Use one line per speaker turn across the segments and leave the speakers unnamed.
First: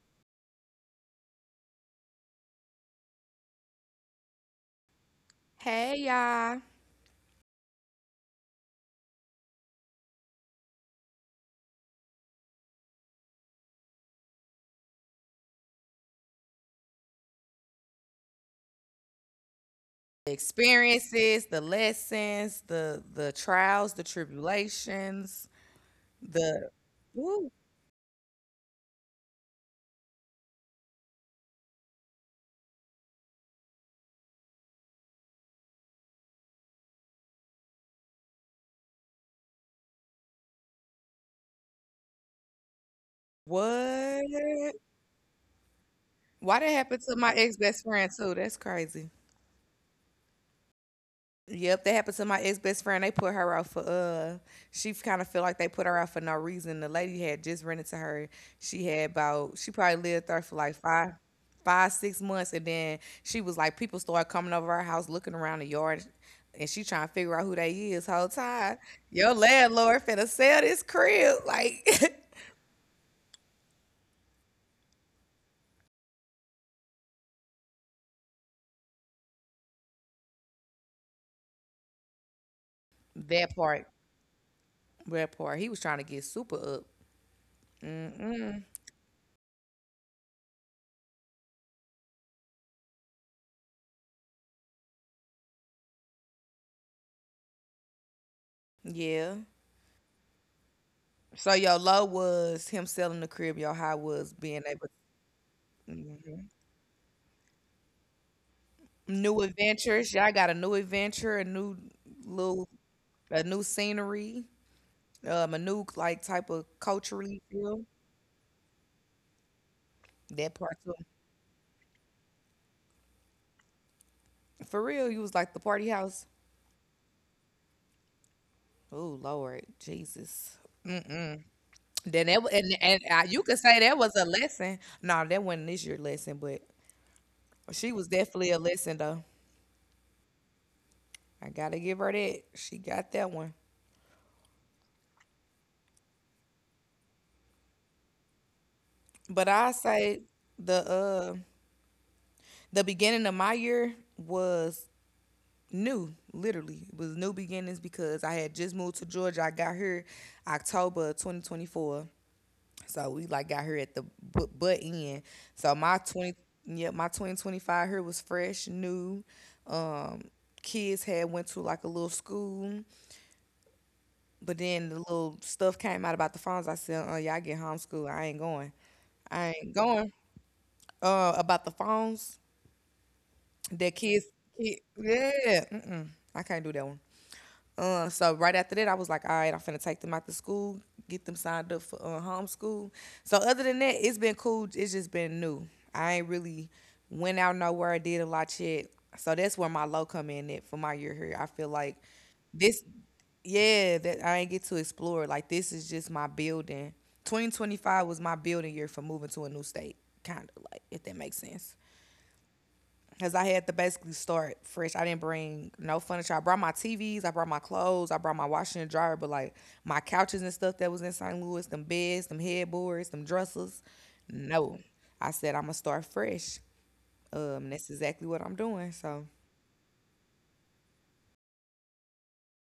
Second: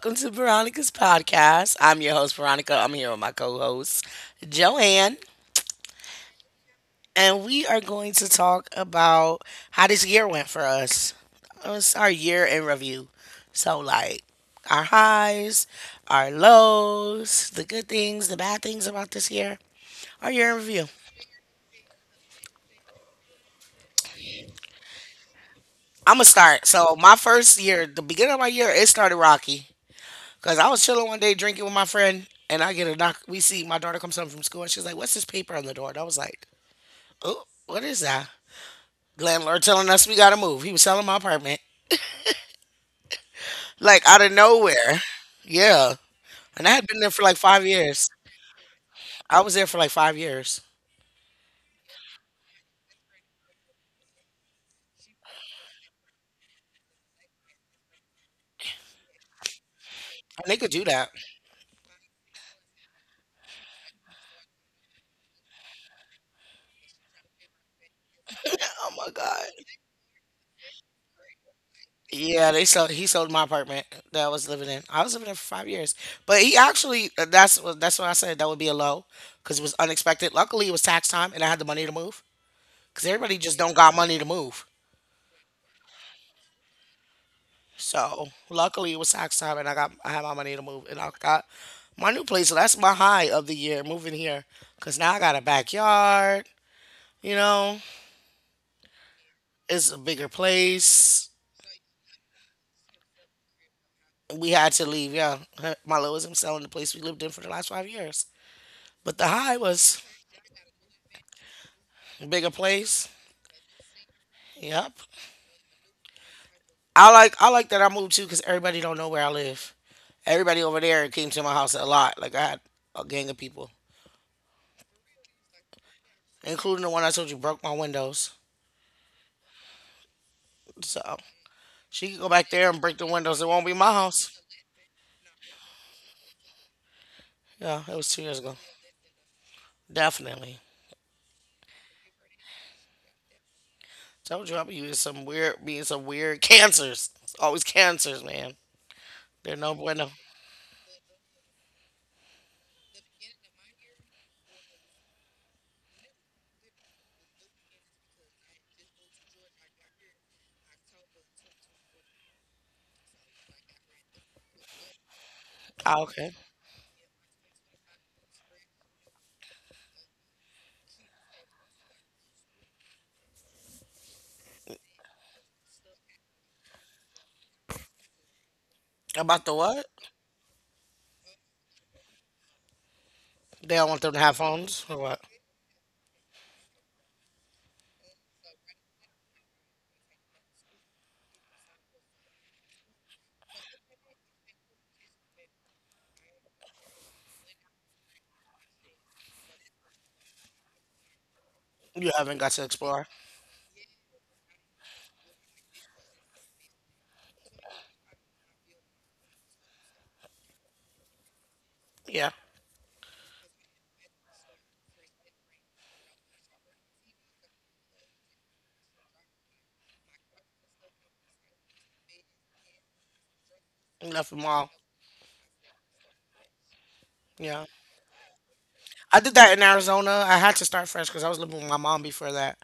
welcome to Veronica's podcast. I'm your host, Veronica. I'm here with my co host, Joanne,
Hey y'all.
and we are going to talk about how this year went for us. It Our year in review. So, like, our highs, our lows, the good things, the bad things about this year, our
The
year in review.
experiences, the lessons, the trials, the tribulations,
I'm going to start.
the
So, my
Ooh,
first year, the beginning of my year, it started rocky. Cause I was chilling one day drinking with my friend, and I get a knock. We see My daughter comes home from school, and she's like, "What's this paper on the door?" And I was like, "Oh, what is that?" Landlord telling us we gotta move. He was selling my apartment, like
what?
out of nowhere. Yeah,
Why that
and I had
happened
been there
to
for
my
like
ex
five
best friend
years.
too? That's crazy.
I was there for like 5 years,
Yep, that happened to my ex best friend. They put her out for she kind of feel like they put her out for no reason. The lady had just rented to her. She had about She probably lived there
and
for
they could
like
do that.
five, 5 6 months, and then she was like people started coming over our house looking around the yard, and she trying to figure out who they is whole time.
Oh my
Your
god.
landlord finna sell this crib like…
Yeah, they sold. He sold my apartment that I was living in. I was living there for 5 years, but he actually that's what I said that would be a low because it was unexpected. Luckily, it was tax time, and I had the money to move, because everybody
That
just don't
part.
got money to move.
That part. He was trying to get super up.
So
Mm-mm.
luckily it was tax time, and I had my money to move, and I got my new place. So that's my high of the year moving here, because now I got a backyard. You know,
Yeah.
it's a bigger place.
So your low was him selling the crib. Your high was
We
being
had to
able…
leave. Yeah, my low is him selling the place we lived in for the last 5 years. But the
New
high was
adventures. Y'all got a new adventure, a new
a bigger
little,
place.
a new scenery,
Yep.
a new like type of
I like
culturally
I like
feel.
that I moved too, because everybody don't know where I live.
That
Everybody
part
over
too.
there came to my house a lot. Like I had a gang of people,
For real, you was like the party house.
including the one I told you broke my windows.
Oh Lord, Jesus.
So she could
Then
go
that wa-
back there and break
and
the
you
windows. It
could
won't be
say
my
that was a
house.
lesson. No, that wasn't this year lesson, but
Yeah,
she
it
was
was 2 years
definitely
ago.
a lesson though.
Definitely.
I gotta give her that. She got that one.
Told you I'll be using some weird cancers. It's always cancers, man.
But
They're
I
no bueno.
say the uh the beginning of my year was new. Literally it was new beginnings because I had just moved to Georgia. I got here October 2024, so we like got here at the butt end. So my
Ah, okay.
20 yeah, my 2025 here was fresh, new, um kids had went to like a little school, but then the little stuff came out about the phones. I said, oh yeah, I get homeschooled.
About the
I ain't
what?
going… about the phones,
They don't want
that
them to
kids
have
kid,
phones or what?
yeah, mm-mm, I can't do that one. So right after that, I was like, all right, I'm finna take them out to school, get them signed up for homeschool. So other than that, it's been cool. It's just been new. I ain't really went out nowhere, did a lot yet. So that's where my low come in at for my year here. I feel like
You haven't got to
this,
explore.
yeah, that I ain't get to explore. Like this is just my building. 2025 was my building year for moving to a new state, kind of, like, if that makes sense.
Yeah,
Cause I had to basically start fresh. I didn't bring no furniture. I brought my TVs, I brought my clothes, I brought my washer and dryer, but like my couches and stuff that was in St. Louis, them beds, them headboards, them dressers.
you left them all.
No. I said I'm gonna start fresh.
Yeah,
That's exactly what I'm doing.
I
So
did that in Arizona. I had to start fresh because I was living with my mom before that.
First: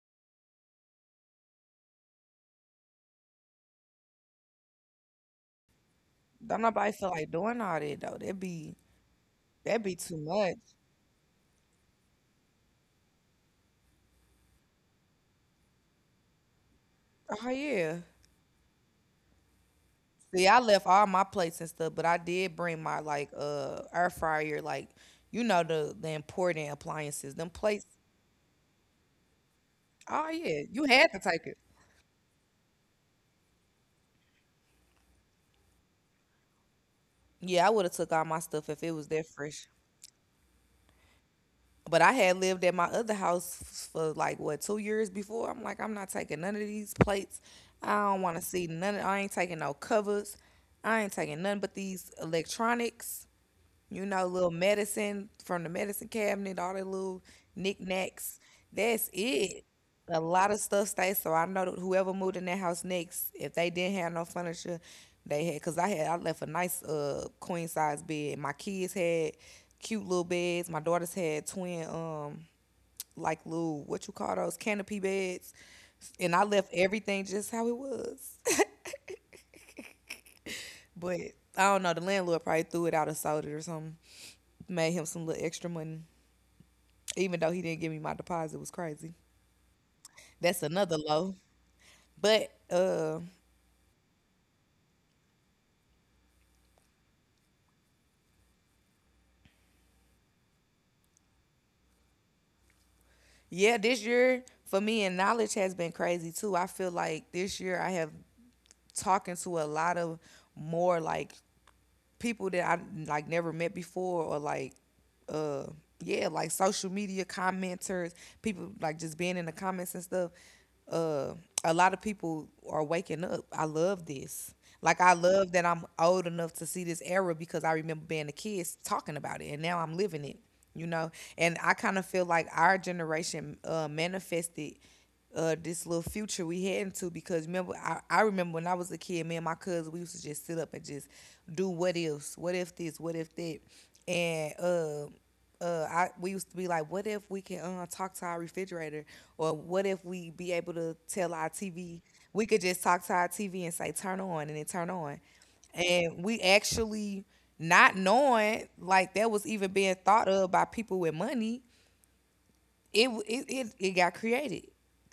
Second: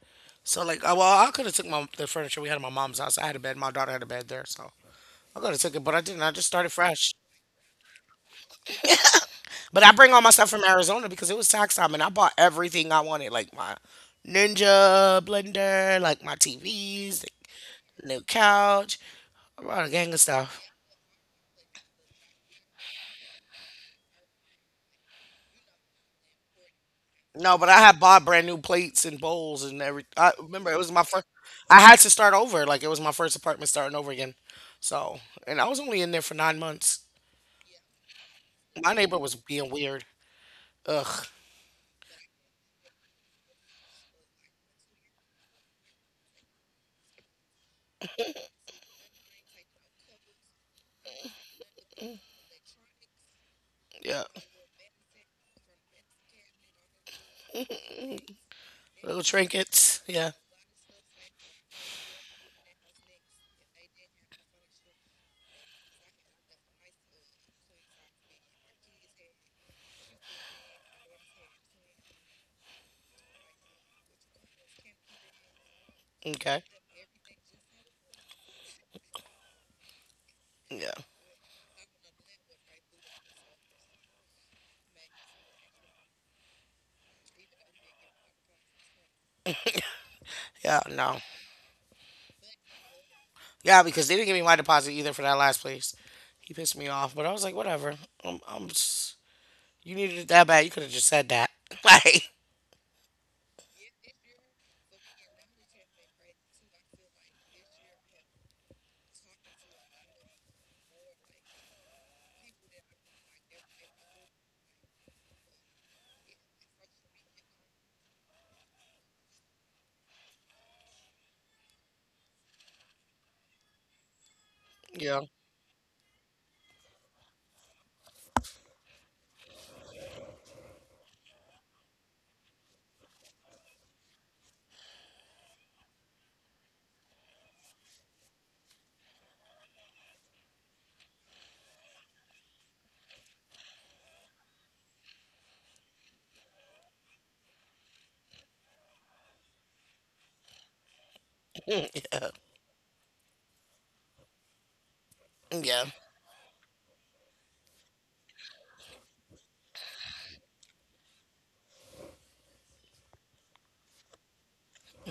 So like, well, I could have took my the furniture we had at my mom's house. I had a bed. My daughter had a bed there, so I could have took it, but I didn't. I just
don't
started
nobody feel
fresh.
like doing all that though. That'd
But I
be
bring
too
all my stuff
much.
from Arizona because it was tax time and I bought everything I wanted, like my Ninja blender, like my TVs,
Oh yeah.
the new couch. I bought a gang of
See, I
stuff.
left all my plates and stuff, but I did bring my like air fryer, like you know the important appliances. Them
No, but I
plates…
had bought brand new plates and bowls and every.
Oh
I
yeah,
remember it
you
was my
had to
first.
take it.
I had to start over. Like it was my first apartment starting over again. So, and I was only in there for 9 months.
Yeah, I would have took all my stuff if it
My
was
neighbor
that
was
fresh.
being weird. Ugh.
But I had lived at my other house for like what, 2 years before. I'm like, I'm not taking none of these plates. I don't want to see none of. I ain't taking no covers. I ain't taking none but these electronics. You
Yeah.
know, little medicine from the medicine cabinet, all the little knickknacks. That's
Little
it.
trinkets.
A
Yeah.
lot of stuff stays. So I know that whoever moved in that house next, if they didn't have no furniture, they had. Cause I had, I left a nice queen size bed. My kids had cute little beds. My daughters had twin like little what you call those canopy beds. And I
Okay.
left everything just how it was.
Yeah.
But I don't know. The landlord probably threw it out of sold it or something. Made him some little extra money. Even though he didn't give me my deposit, it was crazy. That's
Yeah.
another
No.
low. But
Yeah, because they didn't give me my deposit either for that last place. He pissed me off, but I was like, whatever. I'm, I'm just, you needed it that bad. You could have just said that. Like,
yeah, this year for me and knowledge has been crazy too. I feel like this year I have talking to a lot of more like people that I like never met before, or like, uh yeah, like social media commenters, people like just being in the comments and stuff. Uh a lot of people are waking up. I love this. Like I
yeah,
love that I'm old enough to see this era because I remember being a kid talking about it and now I'm living it, you know. And I kind of feel like our generation manifested this little future we heading to. Because remember, I remember when I was a kid, me and my cousin we used to just sit up and just do what ifs, what if this, what if that, and I we used to be like, what if we can talk to our refrigerator, or what if we be able to tell our TV,
yeah,
we could just talk to our TV and say turn on and it turn on,
yeah,
and we actually not knowing like that was even being thought of by people with money, it got created.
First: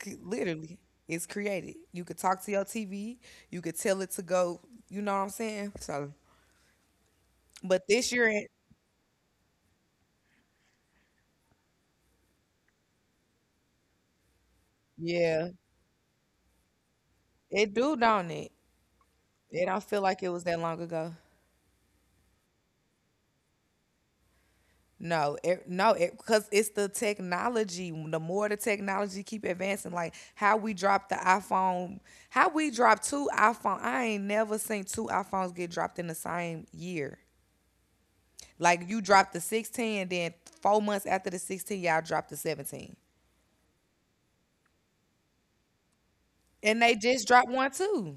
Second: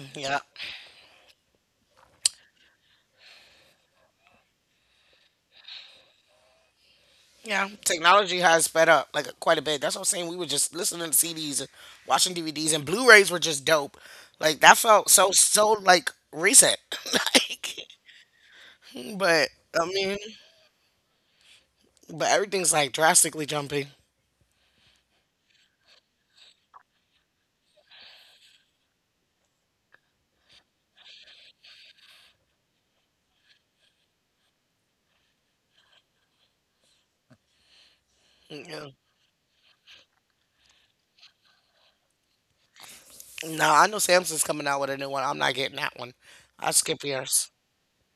yeah,
Literally, it's created. You could talk to your TV. You could tell it to go. You know what I'm saying? So,
yeah.
but this year,
Technology has sped up like quite a bit. That's what I'm saying. We were just listening to CDs, and watching DVDs, and Blu-rays were just dope. Like that felt so
yeah,
so like recent.
it
Like,
do, don't it?
but
It don't
I
feel
mean,
like it was that long ago.
but everything's like drastically jumping.
No, because it's the technology. The more the technology keep advancing, like how we dropped the iPhone, how we dropped two iPhone. I ain't never seen two iPhones get dropped in the same year. Like
Yeah.
you dropped the 16, and then 4 months after the 16, y'all dropped the 17.
No, I know Samsung's coming out with a new one. I'm not getting that one. I
And they
skip
just dropped
yours.
one too.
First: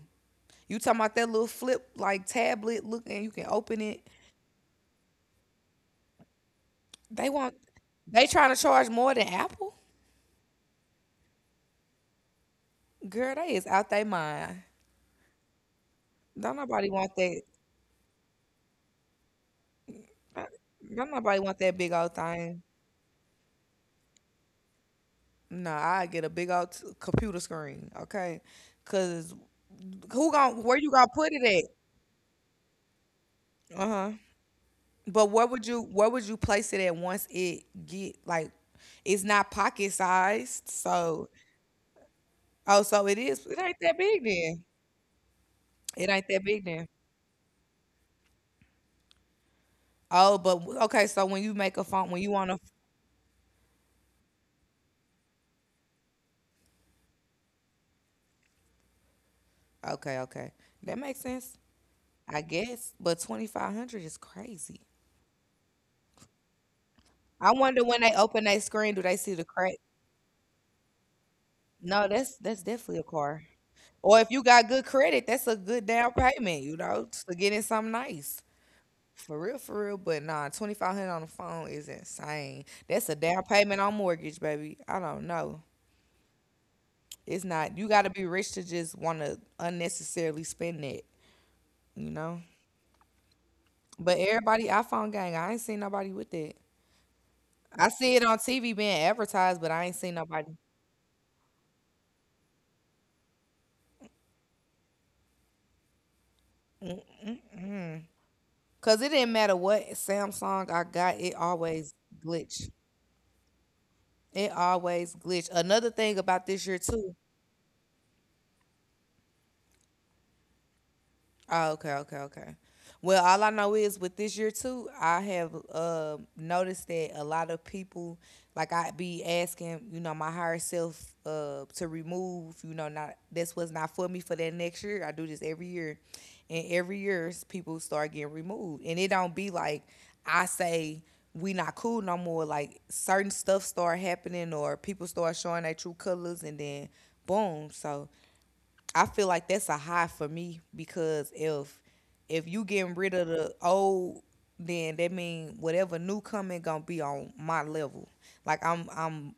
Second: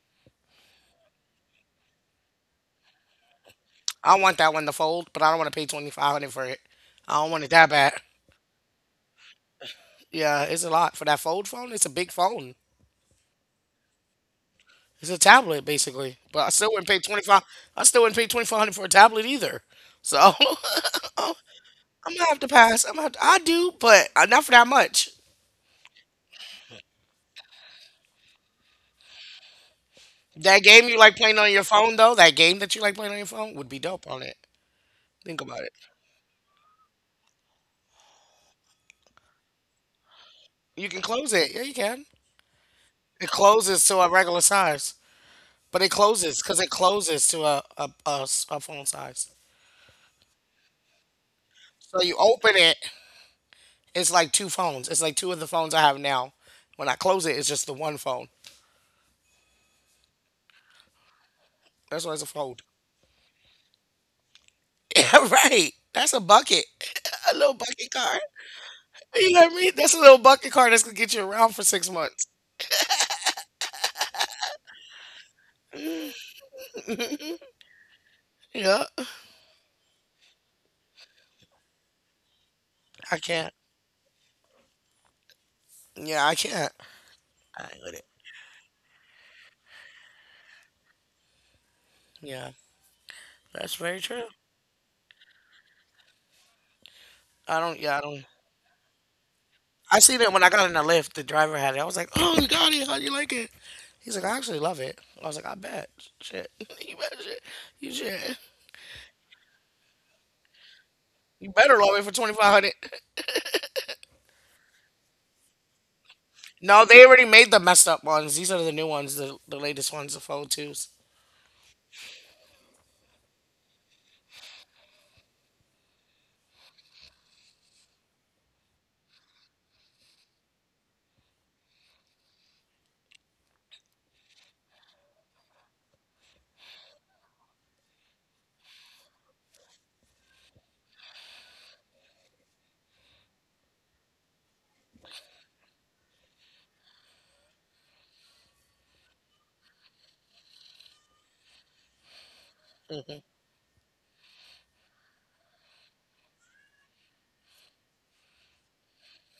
You talking about that little flip like tablet looking, you can open it.
I want that one to fold, but I don't want to pay 2,500 for it. I
They
don't want it
want
that bad.
they trying to charge more than Apple?
Yeah, it's a lot for that fold phone. It's a big phone.
Girl, they is out they mind.
It's a tablet basically, but I
Don't
still wouldn't
nobody
pay
want
25.
that.
I still wouldn't pay 2,500 for a tablet either. So
uh, Don't nobody want that big old
I'm gonna have to
thing.
pass. I'm gonna have to, I do, but not for that much.
No, I get a big old computer screen, okay? Cause who
That
gon' where
game
you
you
gonna
like
put
playing on your
it
phone though, that game that you like playing on your phone would be
at? Uh
dope
huh.
on it.
But
Think about it.
what would you place it at once it get like, it's not pocket sized,
You can
so…
close it. Yeah, you can.
Oh, so it
It
is… it ain't
closes to
that
a
big
regular
then.
size. But it
It ain't
closes
that
because
big
it
then.
closes to a phone size.
Oh, but okay, so when you make a
So
phone
you
when you want
open
to…
it, it's like two phones. It's like two of the phones I have now. When I close it, it's just the one phone.
Okay, okay. That makes sense.
That's why it's a
I
fold.
guess, but 2500 is crazy.
Yeah, right. That's a bucket. A little
I wonder
bucket
when they
card.
open that screen, do they
You
see
know
the
what I mean?
crack?
That's a little bucket card that's gonna get you around for six
No,
months.
that's definitely a car. Or if you got good credit, that's a good down payment, you know, to get in something nice.
Yeah.
For real, for real. But nah, 2500 on the phone is insane. That's a
I
down
can't.
payment on mortgage, baby. I don't know.
Yeah, I can't.
It's
I
not.
ain't
You
with it.
got to be rich to just want to unnecessarily spend that. You know.
Yeah. That's very
But
true.
everybody iPhone gang, I ain't seen nobody with that.
I don't
I
yeah, I
see
don't
it on TV being advertised, but I ain't
I
seen
seen it when I
nobody.
got in the lift. The driver had it. I was like, "Oh, you got it. How you like it?" He's like, "I actually love it." I was like, "I bet." Shit, you better shit. You shit.
Cause it didn't matter what Samsung I got, it
You better
always
love it for twenty five
glitch.
hundred.
It always glitch. Another thing about this year
No, they
too…
already made the messed up ones. These are the new ones, the latest ones, the fold twos.
Oh, okay, okay, okay. Well, all I know is with this year too, I have noticed that a lot of people, like I be asking, you know, my higher self to remove, you know, not… this was not for me for that next year. I do this every year, and every year people start getting removed, and it don't be like I say we not cool no more. Like certain stuff start happening, or people start showing their true colors, and then boom. So I feel like that's a high for me because if you getting
Mm
rid of
hmm
the old, then that mean whatever new coming gonna be on my level. Like I'm…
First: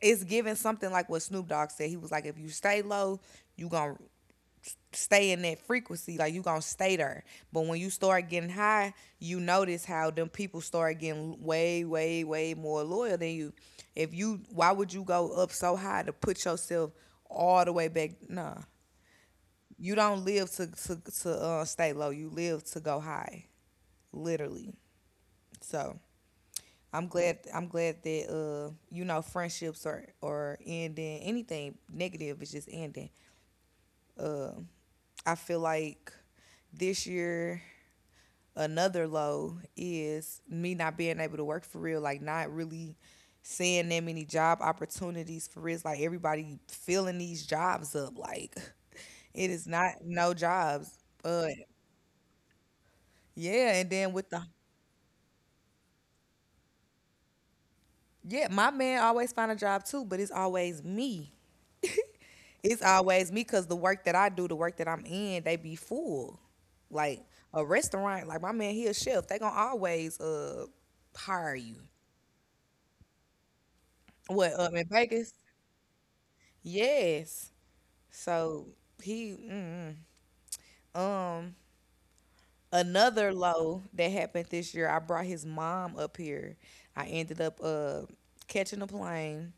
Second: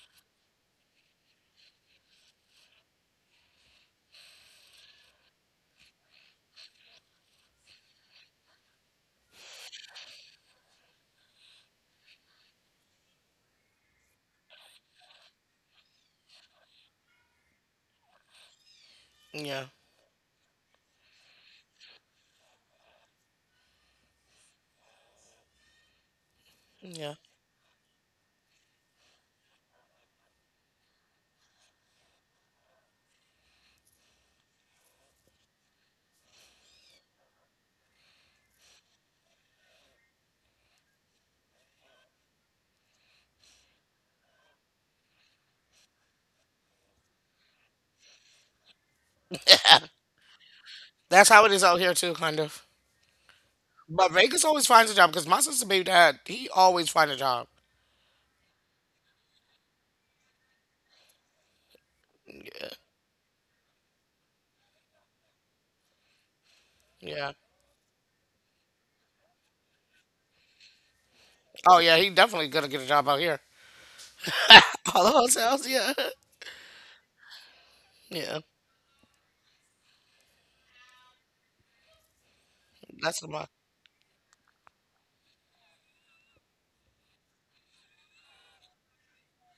it's giving something like what Snoop Dogg said. He was like, if you stay low, you gonna stay in that frequency, like you gonna stay there. But when you start getting high, you notice how them people start getting way, way, way more loyal than you. If you, why would you go up so high to put yourself all the way back? Nah,
Yeah,
you don't live to stay low. You live to go high, literally. So I'm
yeah.
glad, I'm glad that you know friendships are ending. Anything negative is just ending. Uh, I feel like this year another low is me not being able to work for real. Like not really seeing that many job opportunities for real. It's like everybody filling these jobs up. Like it is not no jobs.
That's how
Uh,
it is out here too, kind of.
Yeah, and
But
then with the…
Vegas always finds a job because my sister baby dad, he always find a job.
yeah, my man always find a job too, but it's always me.
Yeah,
It's always me because the work that I do, the work that I'm in, they be full. Like
yeah.
a restaurant, like my man, he a chef. They gonna always hire you.
Oh yeah, he definitely gonna get a job out here.
What up in
All the
Vegas?
hotels, yeah,
Yes.
yeah.
So he mm. um
That's the
another
my
low that happened this year. I brought his mom up here. I ended up catching a plane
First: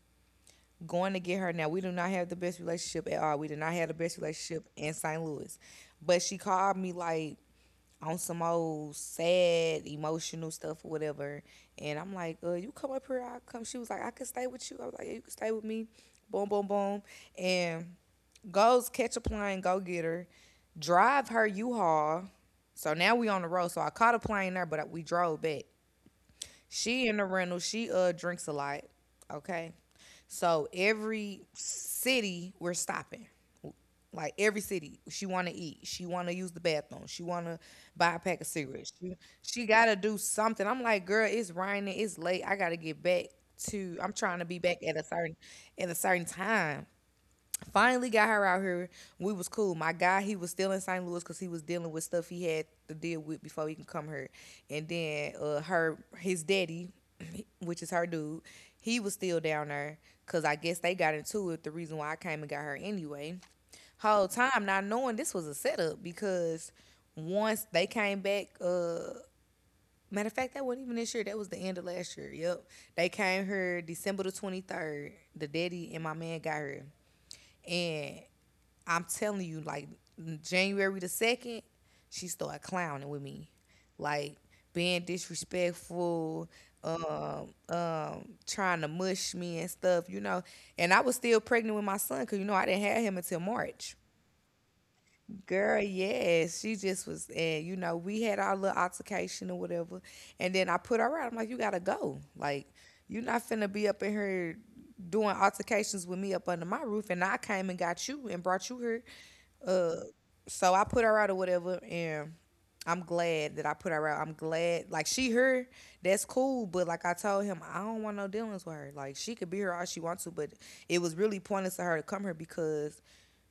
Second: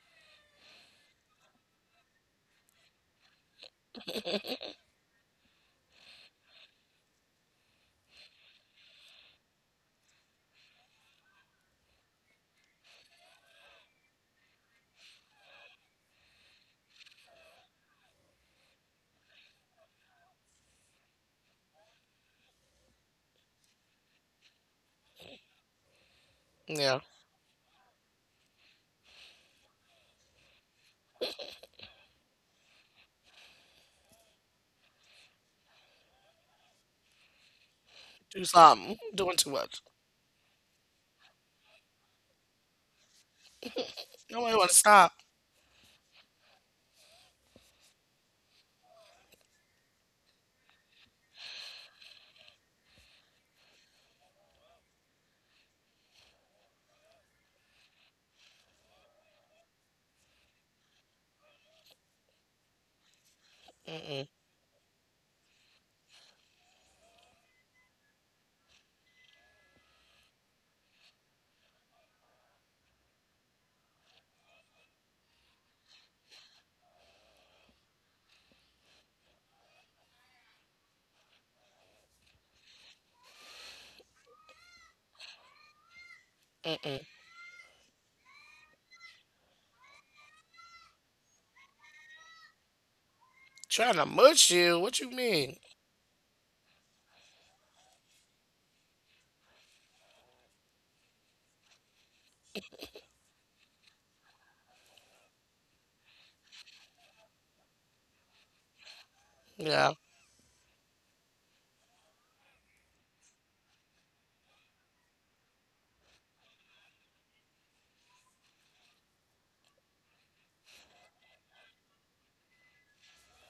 going to get her. Now, we do not have the best relationship at all. We did not have the best relationship in St. Louis. But she called me like on some old sad emotional stuff or whatever. And I'm like, you come up here, I'll come. She was like, I can stay with you. I was like, yeah, you can stay with me. Boom, boom, boom. And goes catch a plane, go get her, drive her U-Haul. So now we on the road. So I caught a plane there, but we drove back.
yeah.
She in the rental. She drinks a lot. Okay. So every city we're stopping. Like every city, she want to eat. She want to use the bathroom. She want to buy a pack
Do
of cigarettes.
something.
She
Doing too
she
much.
got to do something. I'm like, girl, it's raining. It's late. I got to get back to. I'm trying to
Nobody
be
want to
back at a
stop.
certain time. Finally got her out here. We was cool. My guy, he was still in St. Louis because he was dealing with stuff he had to deal with before he can come here. And then her, his daddy, which is her dude, he was still down there because I guess they got into it. The reason why I came and got her anyway, whole time not knowing this was a setup because once they came back, matter of fact, that wasn't even this year. That was the end of last year. Yep, they came here December the 23rd. The daddy and my man got here, and I'm telling you, like January the second, she started clowning with me, like being disrespectful, trying to mush me and stuff, you know. And I was still pregnant with my son because you know I didn't have him until
Trying
March.
to mush you. What you mean?
Girl, yes, she just was, and you know, we had our little altercation or whatever, and then I put her out. I'm like, you gotta go. Like, you're not finna be up in here doing altercations with me up under my roof, and I came and got you and brought you here
Yeah.
so I put her out or whatever, and I'm glad that I put her out. I'm glad, like she her, that's cool. But like I told him, I don't want no dealings with her. Like she could be here all she wants to, but it was really pointless to her to come here because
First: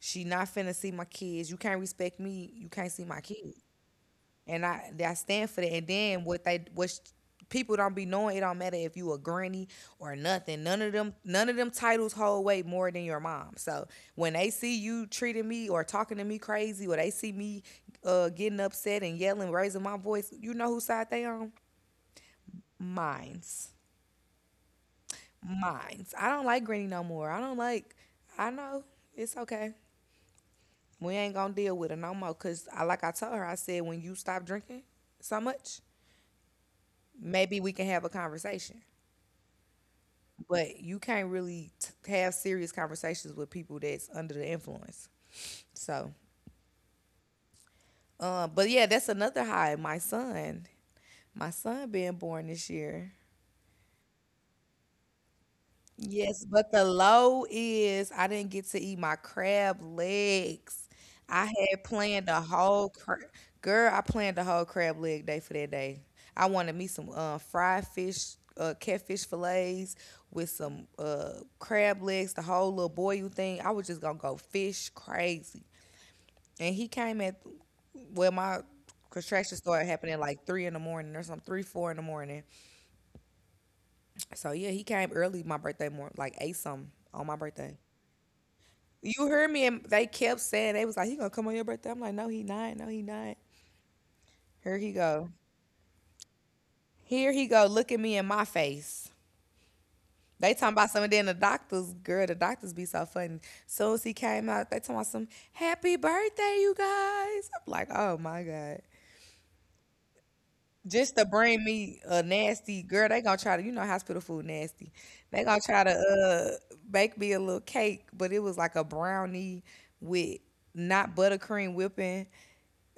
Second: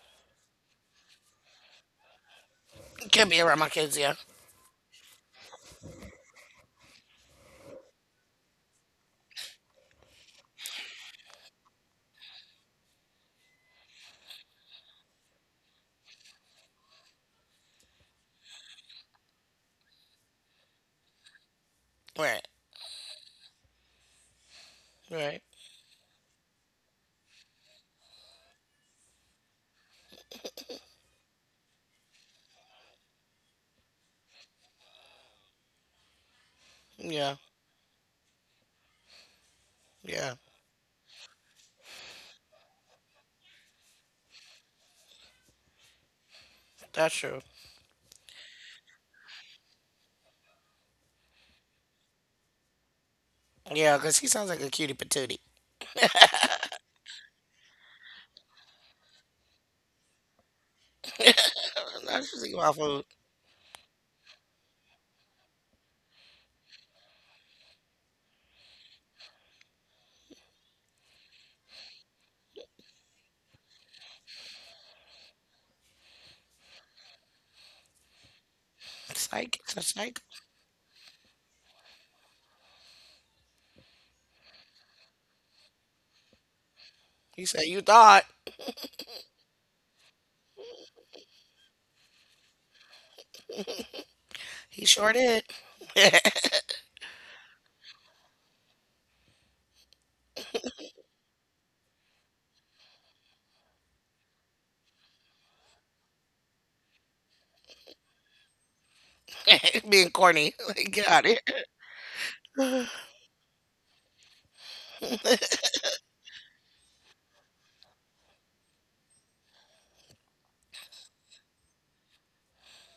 she not finna see my kids. You can't respect me. You can't see my
Can't be around
kids
my kids, yeah.
and I stand for that. And then what people don't be knowing, it don't matter if you a granny or nothing. None of them titles hold weight more than your mom. So when they see you treating me or talking to me crazy, or they see me getting upset and yelling, raising my voice, you know whose side they on?
Right.
Mine's.
Right.
Mine's. I don't like granny no more. I don't like. I know it's okay. We ain't gonna deal with it no more. Cause I like I told her, I said when you stop drinking so much,
Yeah.
maybe we can have a conversation.
Yeah.
But you can't really have serious conversations with people that's under the influence. So,
That's true.
but yeah, that's another high. My son being born this year.
Yeah, because he sounds like a cutie patootie.
Yes, but the low is I didn't get to eat my crab legs. I
Uh,
had
I
planned the
just eat my
whole
food.
crab. Girl, I planned the whole crab leg day for that day. I wanted me some fried fish, catfish fillets with some crab legs, the whole little boil thing. I was just gonna go fish crazy. And he came at, well, my contraction
Psych. It's a
started happening
psych.
like three in the morning or something, three, four in the morning. So yeah, he came early my birthday morning, like eight something on my
He said,
birthday.
"You thought."
You heard me, and they kept saying they was like, "He gonna come on your birthday." I'm like, "No, he not. No, he not." Here
He
he
sure
go.
did.
Here he go. Look at me in my face. They talking about some. And then the doctors, girl, the doctors be so funny. Soon as he came out, they talking about some happy birthday, you guys. I'm like, oh my god.
Being corny. Like, get
Just
out
to
of
bring
here.
me a nasty girl, they gonna try to, you know, hospital food nasty. They gonna try to bake me a little cake, but it was like a brownie with not buttercream whipping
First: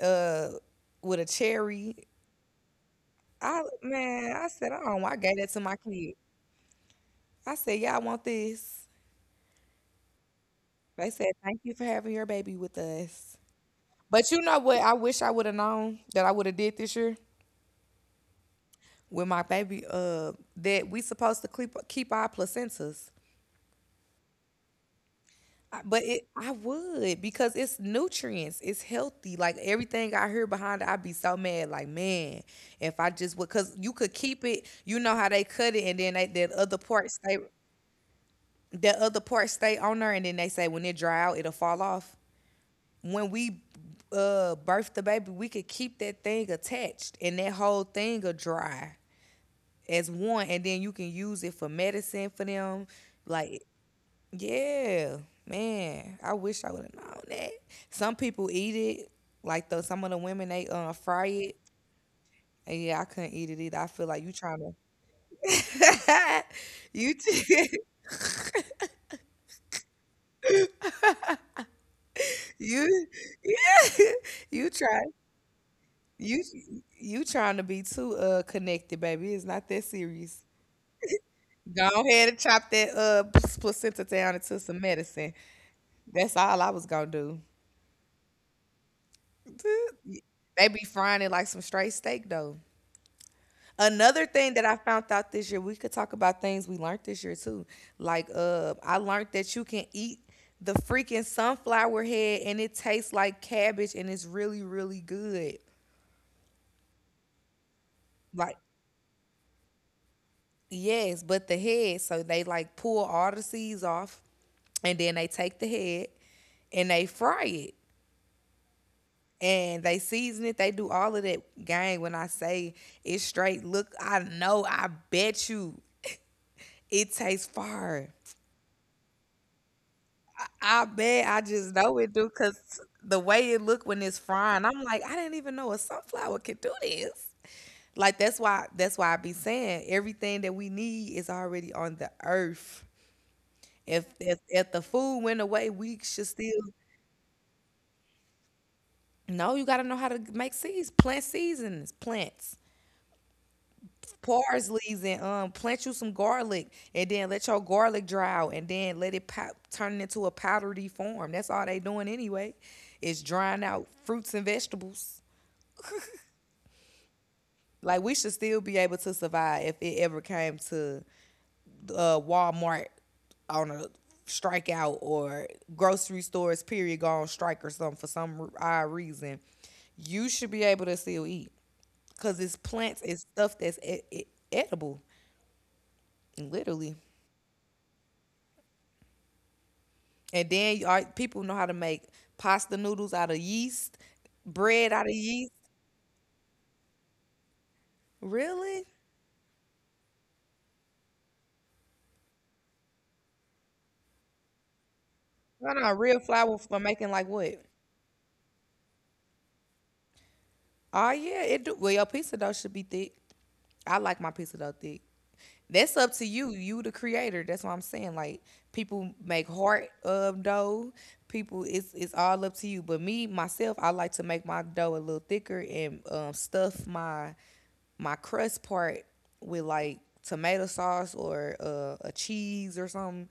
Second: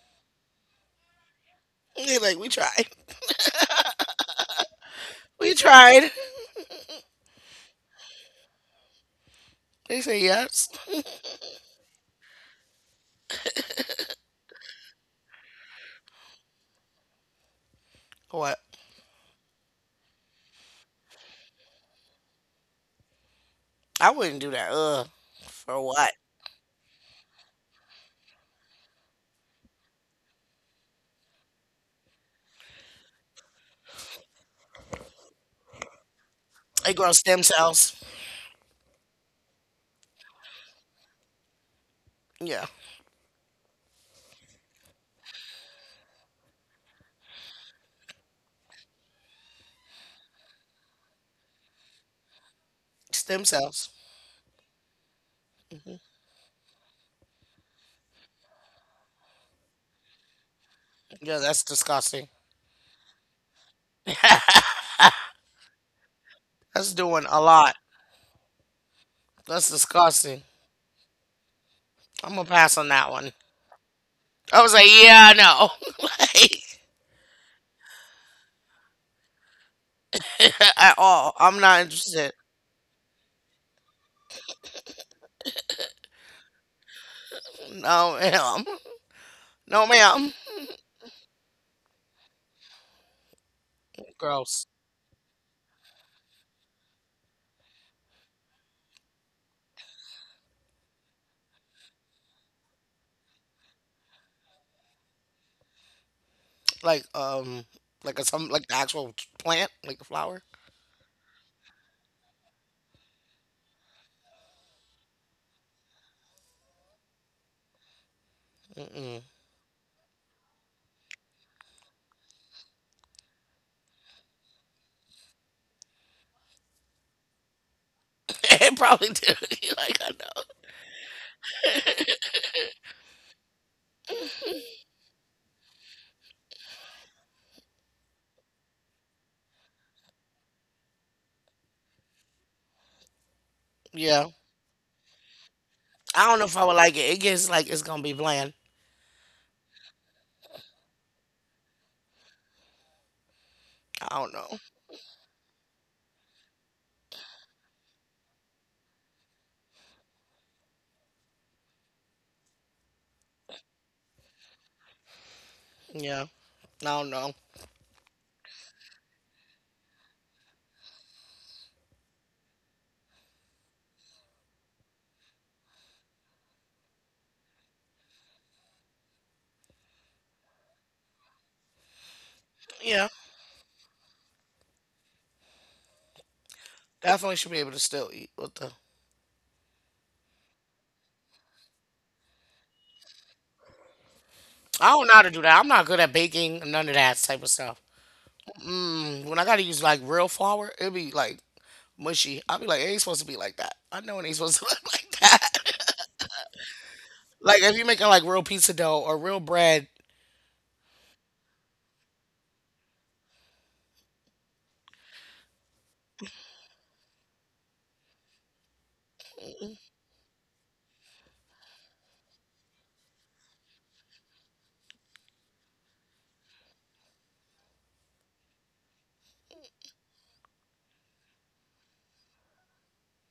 uh with a cherry.
He's like, "We tried."
I man, I said, oh, I gave that
We
to my
tried.
kid. I said, y'all want this?
They say yes.
They said, thank you for having your baby with us. But you know what? I wish I would have known that I would have did this year
What?
with my baby. That we supposed to keep our placentas.
I wouldn't do that. Ugh. For
I- But
what?
it, I would because it's nutrients, it's healthy. Like everything I hear behind it, I'd be so mad. Like man, if I just would, cause you could keep it. You know how they cut it, and then they, that other
They
part
grow
stay
stem cells.
on there, and then they say when it dry out, it'll fall off.
Yeah.
When we birth the baby, we could keep that thing attached, and that whole thing will dry as one, and then you can use it for medicine for them.
Stem
Like,
cells.
yeah, man, I wish I would have known that. Some people eat it, like the some of the women they fry
Yeah, that's
it.
disgusting.
And yeah, I couldn't eat it either. I feel like you trying to
That's
you
doing a lot. That's disgusting. I'm gonna pass on
you
that one.
yeah
I was
you
like,
try
yeah, no,
You
like,
you trying to be too connected, baby. It's not that serious.
at all. I'm not
Go ahead
interested.
and chop that placenta down into some medicine. That's all I was gonna do.
No, ma'am. No, ma'am.
They be frying it like some straight steak though. Another thing
Gross.
that I found out this year, we could talk about things we learned this year too. Like I learned that you can eat the freaking sunflower head and it tastes like cabbage and it's really, really good.
Like, um, like a some
Like
like the actual plant, like the flower.
yes, but the head. So they like pull all the seeds off, and then they take the head and they fry it
Mm-mm.
and they season it. They do all of that. Gang, when I say it's straight, look, I know, I bet you it tastes fire.
It probably did. Like, I know.
I bet I just know it do because the way it look when it's frying, I'm like, I didn't even know a sunflower could do this. Like that's why I be saying everything that we need is already on the earth. If
Yeah.
if if the food went away, we
I
should
don't know if I
still
would like it. It gets like it's gonna be bland.
no. You gotta know how to make seeds, plant seasonings, plants,
I don't know.
parsleys, and plant you some garlic, and then let your garlic dry out, and then let it pop, turn it into a powdery form. That's all they doing anyway. Is drying out fruits and vegetables.
Yeah. I don't know.
Like we should still be able to survive if it ever came to Walmart on a strikeout or grocery stores period go on strike or something for some odd reason, you should be able to still eat because it's plants,
Yeah.
it's stuff that's edible, literally.
Definitely should be able to still eat with the
And then you are, people know how to make pasta noodles out of yeast,
I
bread out
don't
of
know how to do
yeast.
that. I'm not good at baking, none of that type of stuff.
Really?
Mm, when I gotta use like real flour, it'd be like mushy. I'd be like, it ain't supposed to be like that. I know it ain't supposed to look like
No, no,
that.
real flour for making like
Like,
what?
if you're making like real pizza dough or real bread,
Oh yeah, it do. Well, your pizza dough should be thick. I like my pizza dough thick. That's up to you. You the creator. That's what I'm saying. Like people make heart of dough. People, it's all up to you. But me myself, I like to make my dough a little thicker and stuff my crust part with like tomato sauce or a cheese or something.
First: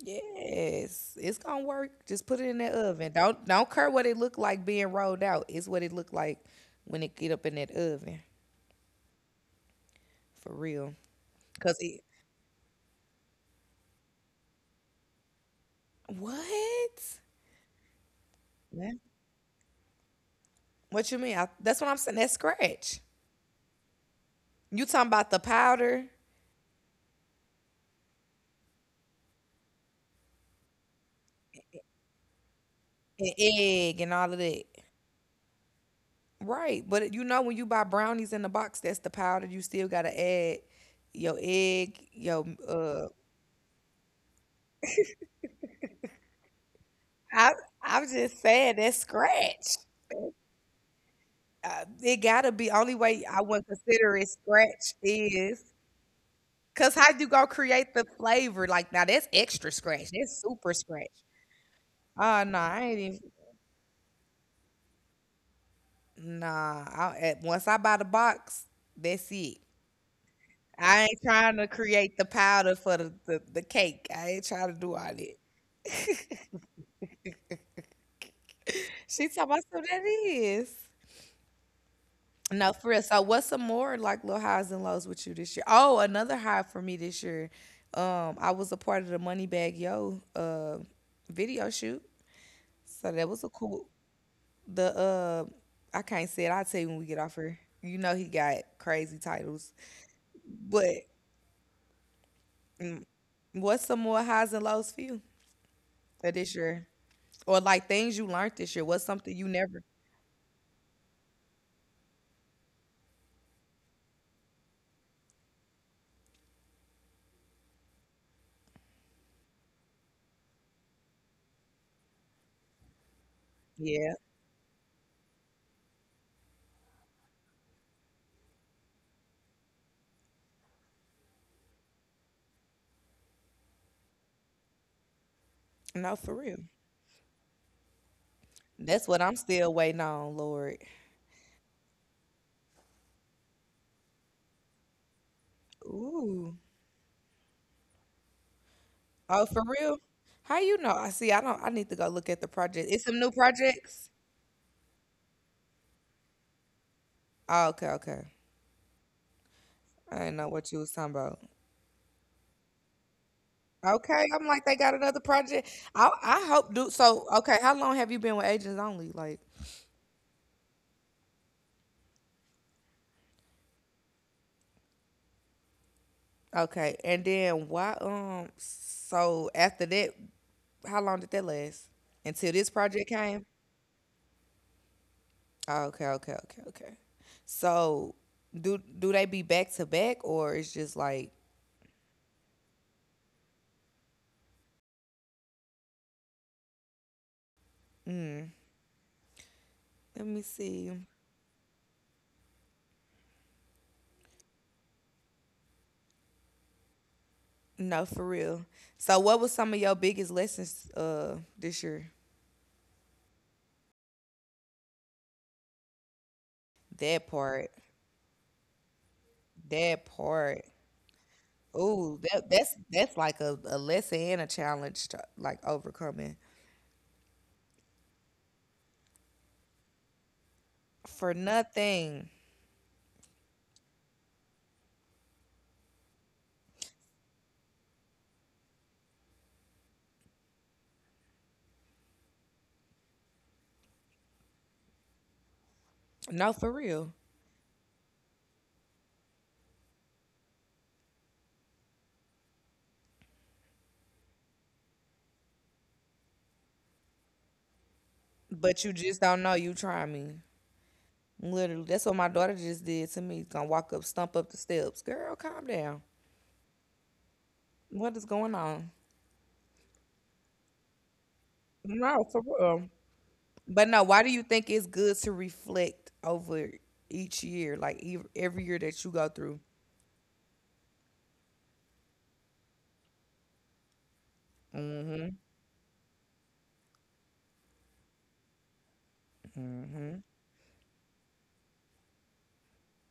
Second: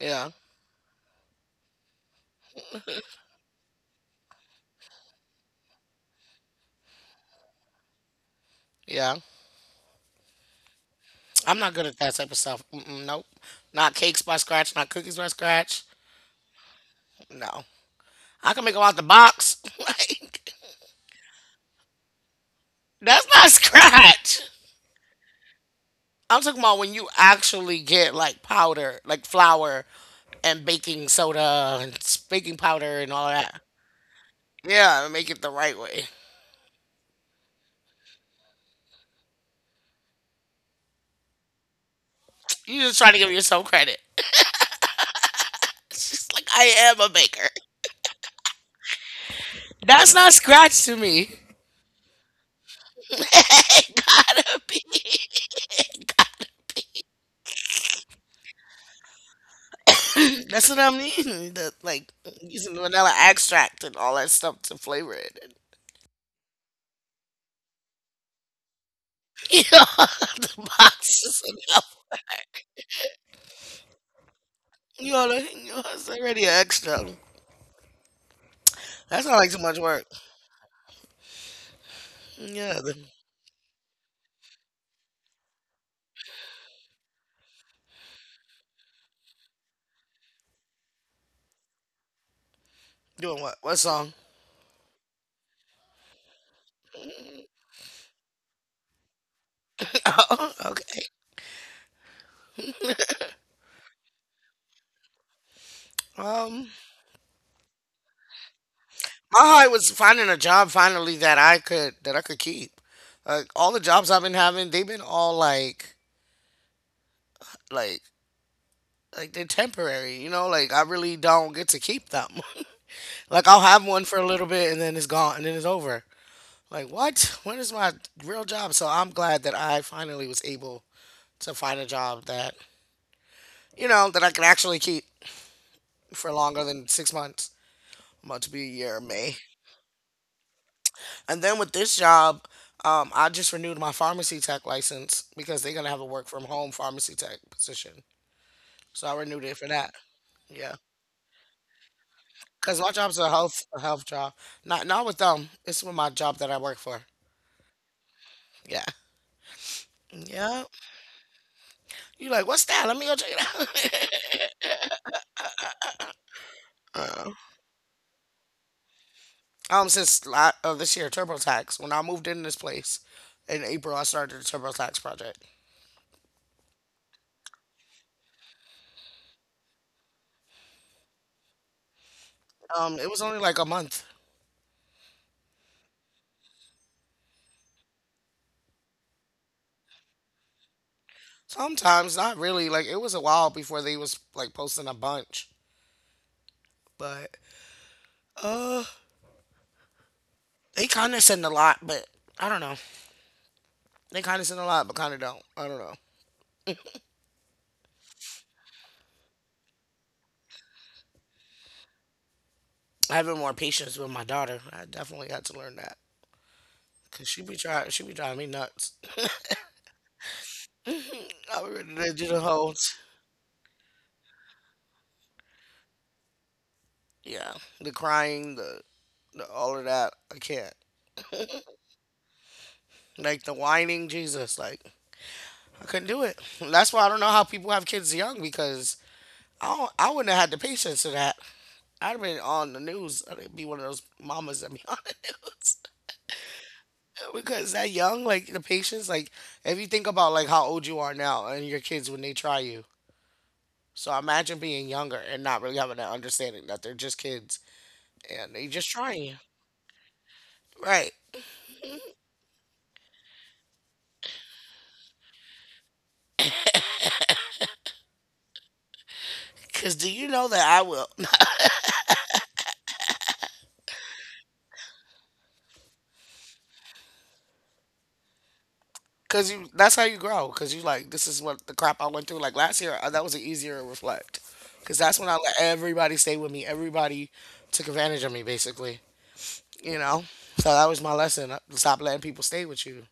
yeah,
Yes, it's gonna work. Just put it in that oven. Don't care what it look like being rolled out. It's what it look like when it get up in that oven,
yeah.
for real.
I'm not
Cause
good at
it
that type of stuff. Mm-mm, nope. Not cakes by scratch, not cookies by scratch.
what?
No. I can make them
Yeah.
out the box. Like,
What you mean? I, that's what I'm saying. That scratch.
that's not scratch.
You talking about the powder
I'm talking about when you actually get like powder, like flour and baking soda and baking powder and all
and
that.
egg and all of that,
Yeah, and make it the right way.
right? But you know when you buy brownies in the box, that's the powder. You still gotta add your egg, your.
You just trying to give yourself credit. It's just like I am a baker.
I I'm just saying that scratch.
That's not scratch to me.
It gotta be only way I would
It
consider it
gotta be.
scratch is, cause how you gonna create the flavor? Like, now that's extra scratch. That's
That's
super
what I
scratch.
mean. Like
Oh, no,
using
I ain't
vanilla
even
extract and all that stuff to flavor it. And,
nah, I eh, once I buy the box, that's it.
you know, the
I
box
ain't
is
trying to
enough.
create the powder for the cake. I ain't trying to do
You
all
know,
that.
it's already an extra.
She
That's not
talking
like
about,
too much
so that
work.
is. No,
Yeah,
for real. So what's some more like little highs and lows with you this year? Oh, another high for me this year. I was a part of the Money Bag Yo video shoot. So that was
doing
a
what? What
cool
song?
the I can't say it, I'll tell you when we get off here. You know he got crazy titles.
Oh,
But
okay.
what's some more highs and lows for you for this
Um,
year? Or like things you learned this year. What's something
My
you
heart
never?
was finding a job finally that I could keep. Like all the jobs I've been having, they've been all like like they're temporary, you know, like I really don't get to keep them. Like I'll have one
Yeah.
for a little bit and then it's gone and then it's over. Like what? When is my real job? So I'm glad that I finally was able to find a job that you know that I can actually keep
No,
for
for
longer
real.
than 6 months. About to be a year in
That's what
May.
I'm still waiting on, Lord.
And then with this job, I just renewed my pharmacy tech license because they're gonna have a work from
Ooh.
home pharmacy tech position. So I renewed
Oh,
it for
for
that.
real? How
Yeah,
you know? I see. I don't. I need to go look at the
because my
project. It's
job's
some
a
new
health a health
projects.
job. Not with them. It's with my job that I work for.
Oh, okay, okay.
Yeah,
I didn't know
yeah.
what you was talking about.
You like what's that? Let me go check it out.
Okay, I'm like they got another project. I hope do so.
Uh,
Okay, how long have you been with Agents Only? Like,
since this year, TurboTax. When I moved in this place in April, I started the TurboTax project.
okay, and then why? So after that, how long did that last? Until this
It
project
was only
came.
like a month.
Oh, okay, okay, okay, okay. So do they be back to back or it's just like?
Sometimes not really. Like it was a while before they was like posting a bunch. But
Mm,
uh,
let me
they
see.
kind of send a lot, but I don't know. They kind of send a lot, but kind of don't. I don't know.
No, for real. So, what was some of your biggest lessons this year?
Having more patience with my daughter, I definitely had to learn that because
That
she be
part,
trying, she be driving me nuts.
that part.
I be ready to
Ooh,
do the whole,
that's like a lesson and a challenge to like overcoming
yeah, the crying, the all of that. I can't.
for nothing.
Like the whining, Jesus, like I couldn't do it. That's why I don't know how people have kids young, because I wouldn't have had the patience for that. I'd have been on the news. I'd be one of those mamas that be on the news.
No, for real.
Because that young, like the patience, like if you think about like how old you are now and your kids when they try you. So imagine being younger and not really having that understanding that they're just kids and they
But
just
you
trying
just
you.
don't know. You try me.
Right.
Literally, that's what my daughter just did to me. Gonna walk up, stump up the steps. Girl, calm down. What is going on?
Cause do you know that I will?
No, for real. But no, why do you think it's good to reflect over each year, like every year that you go
Cause
through?
you, that's how you grow. Cause you like, this is what the crap I went through. Like last year, that was an easier to reflect. Cause that's when
Hmm.
I let everybody stay with me. Everybody took advantage of me, basically. You know. So that was my lesson. Stop letting people stay with you.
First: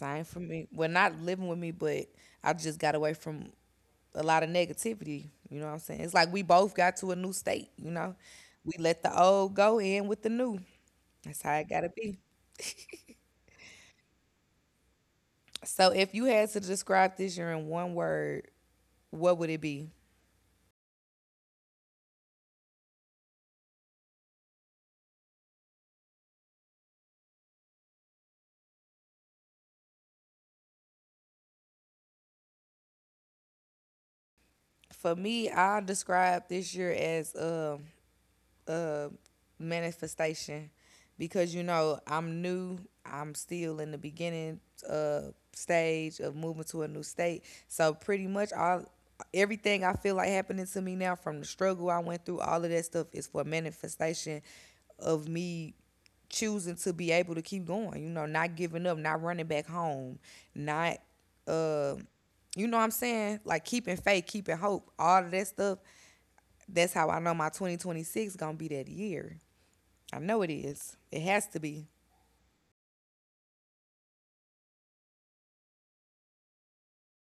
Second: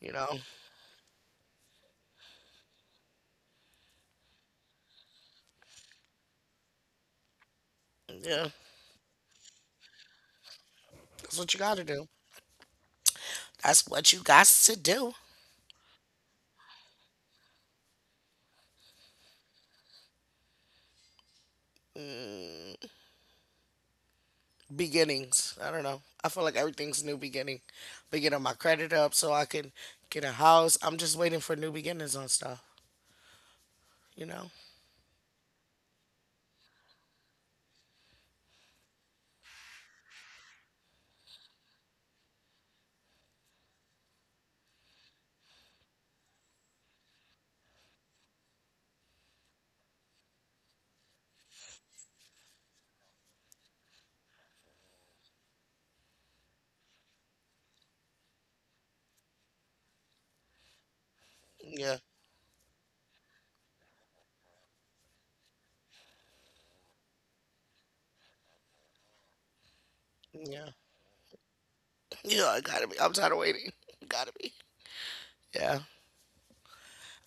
You know.
for me. Well, not living with me, but I just got away from a lot of negativity. You know what I'm saying? It's like we both got to a new state. You know,
Yeah.
we let the old go in with the new.
That's
That's
what
how
you
it
got to
gotta
do.
be.
That's what you got to do.
So, if you had to describe this year in one word, what would it be?
Beginnings. I don't know. I feel like everything's new beginning. But getting my credit up so I can get a house. I'm just waiting for new beginnings on stuff, you know?
For me, I'll describe this year as uh, manifestation because you know I'm new. I'm still in the beginning uh, stage of moving to a new state. So pretty much all everything I feel like happening to me now from the struggle I went through, all of that stuff is for manifestation of me choosing to be able to keep going. You know, not giving up, not running back home, not uh
Yeah.
you know what I'm saying? Like keeping faith, keeping hope, all of that stuff, that's how I know my 2026 gonna be that year. I know it
Yeah.
is. It has to be.
Yeah, I gotta be. I'm tired of waiting. Gotta be. Yeah.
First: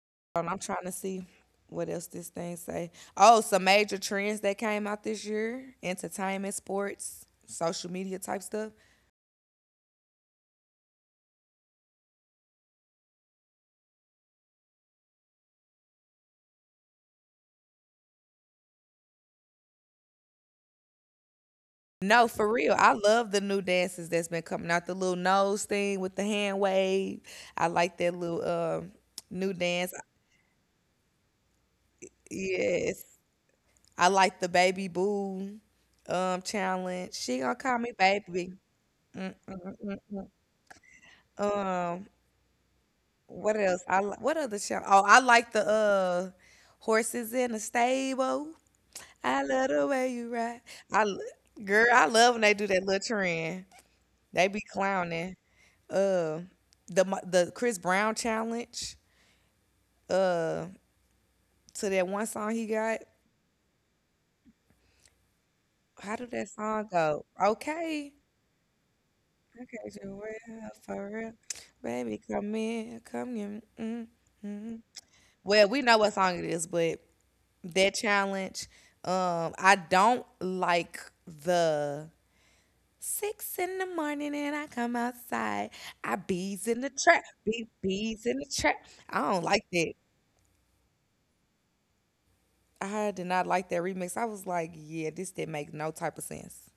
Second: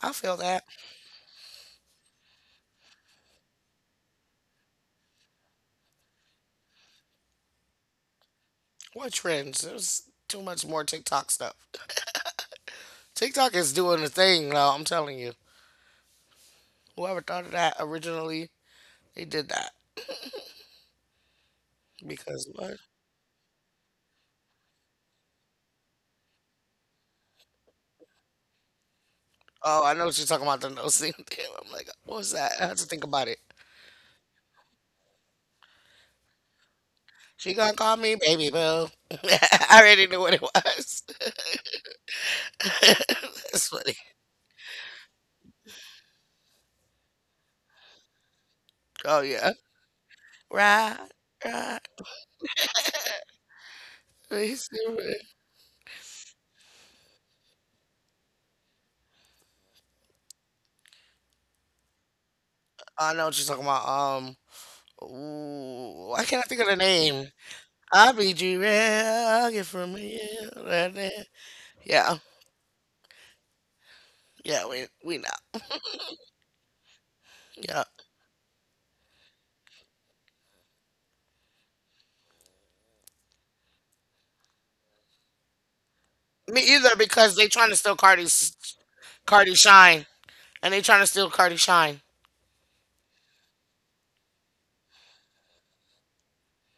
I feel
And I'm
that.
trying to see what else this thing say. Oh, some major trends that came out this year: entertainment, sports, social media type stuff.
What trends? There's too much more TikTok stuff. TikTok is doing the thing now, I'm telling you. Whoever thought of that originally, they did that.
No,
Because
for real.
what?
I love the new dances that's been coming out. The little nose thing with the hand wave. I like that little new
Oh,
dance.
I know what you're talking about, the no scene thing. I'm like, what was that? I had to
Yes.
think about it.
I like the baby boo challenge. She
She
gonna
gonna
call me
call me baby
baby.
boo. I already knew what it was.
Um, what
That's
else?
funny.
What other show? Oh, I like the horses in the stable.
Oh
I
yeah.
love the way you ride.
Right,
I l-
right.
Girl, I love when they do that little trend. They be
He's stupid.
clowning. Uh, the Chris Brown challenge. Uh, to that one song he got.
I know what you're talking about. Ooh,
How
why
did
can't I
that
think of the
song
name?
go?
I'll
Okay,
be G real, get
okay,
from here.
Joel, for real,
Yeah,
baby, come in, come in. Mm.
yeah, we know.
Well, we know what song it is, but.
Yeah.
That challenge. I don't like the six in the morning and I come outside. I
Me
bees in the
either,
trap,
because they
bee
trying to steal
bees in the
Cardi's
trap. I don't
Cardi
like that.
Shine. And they trying to steal Cardi Shine.
I did not like that remix. I was like, yeah, this didn't make no type of sense.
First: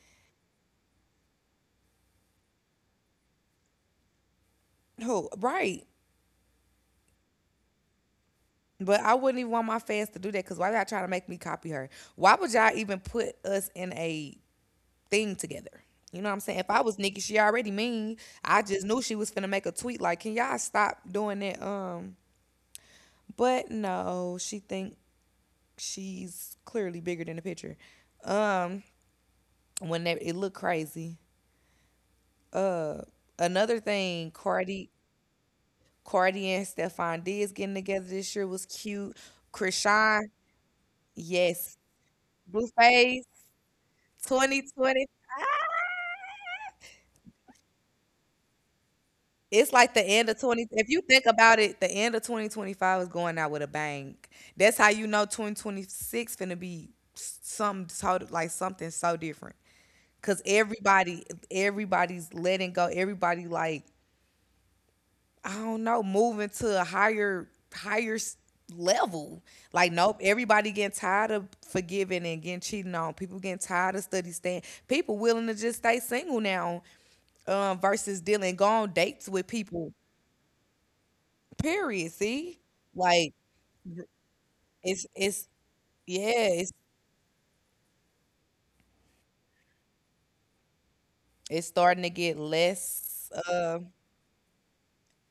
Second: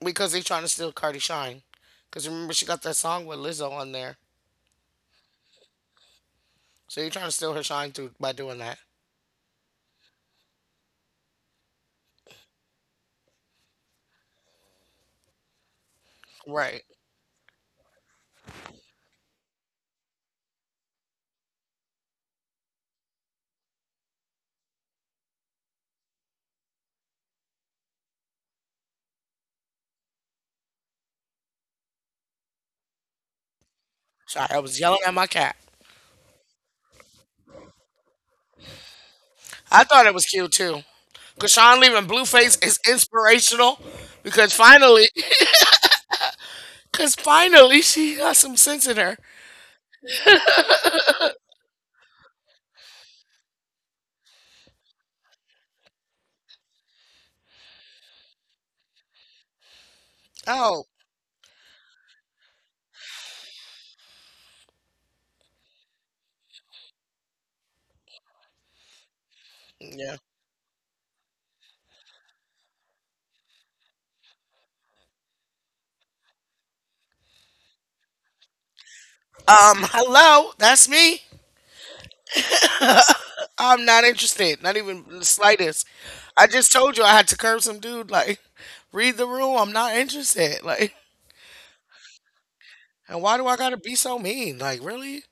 Because they trying to steal Cardi Shine. Because remember she got that song with Lizzo on there.
Who? Right.
So you're trying to steal her shine through by doing that.
But I wouldn't even want my fans to do that because why y'all trying to make me copy her? Why would y'all even put us in a thing together? You know what I'm saying? If I
Right.
was Nikki, she already mean. I just knew she was finna make a tweet like, "Can y'all stop doing that?" But no, she think she's clearly bigger than the picture. Um, when that, it looked crazy. Uh, another thing,
Sorry, I was
Cardi,
yelling at my cat.
Cardi and Stefan Diggs getting together this year was cute.
I thought it was
Krishan,
cute too. Cause Sean
yes,
leaving Blueface is
Blueface,
inspirational, because finally
2020.
cause finally she got some sense in her.
It's like the end of 20 if you think about it, the end of 2025 is going out with a bang. That's how you know 2026 finna be something so like something so different. Cause
Oh.
everybody's letting go. Everybody like, I don't know, moving to a higher, higher level. Like,
Yeah.
nope, everybody getting tired of forgiving and getting cheating on. People getting tired of study stand. People willing to just stay single now, versus dealing, go on dates with
Um,
people.
hello, that's me.
Period. See, like
I'm not interested. Not even
it's
the
it's
slightest. I
yeah,
just told you I had to curb some dude, like, read the room, I'm not interested. Like,
it's starting to get
and
less.
why do I gotta be so mean? Like, really?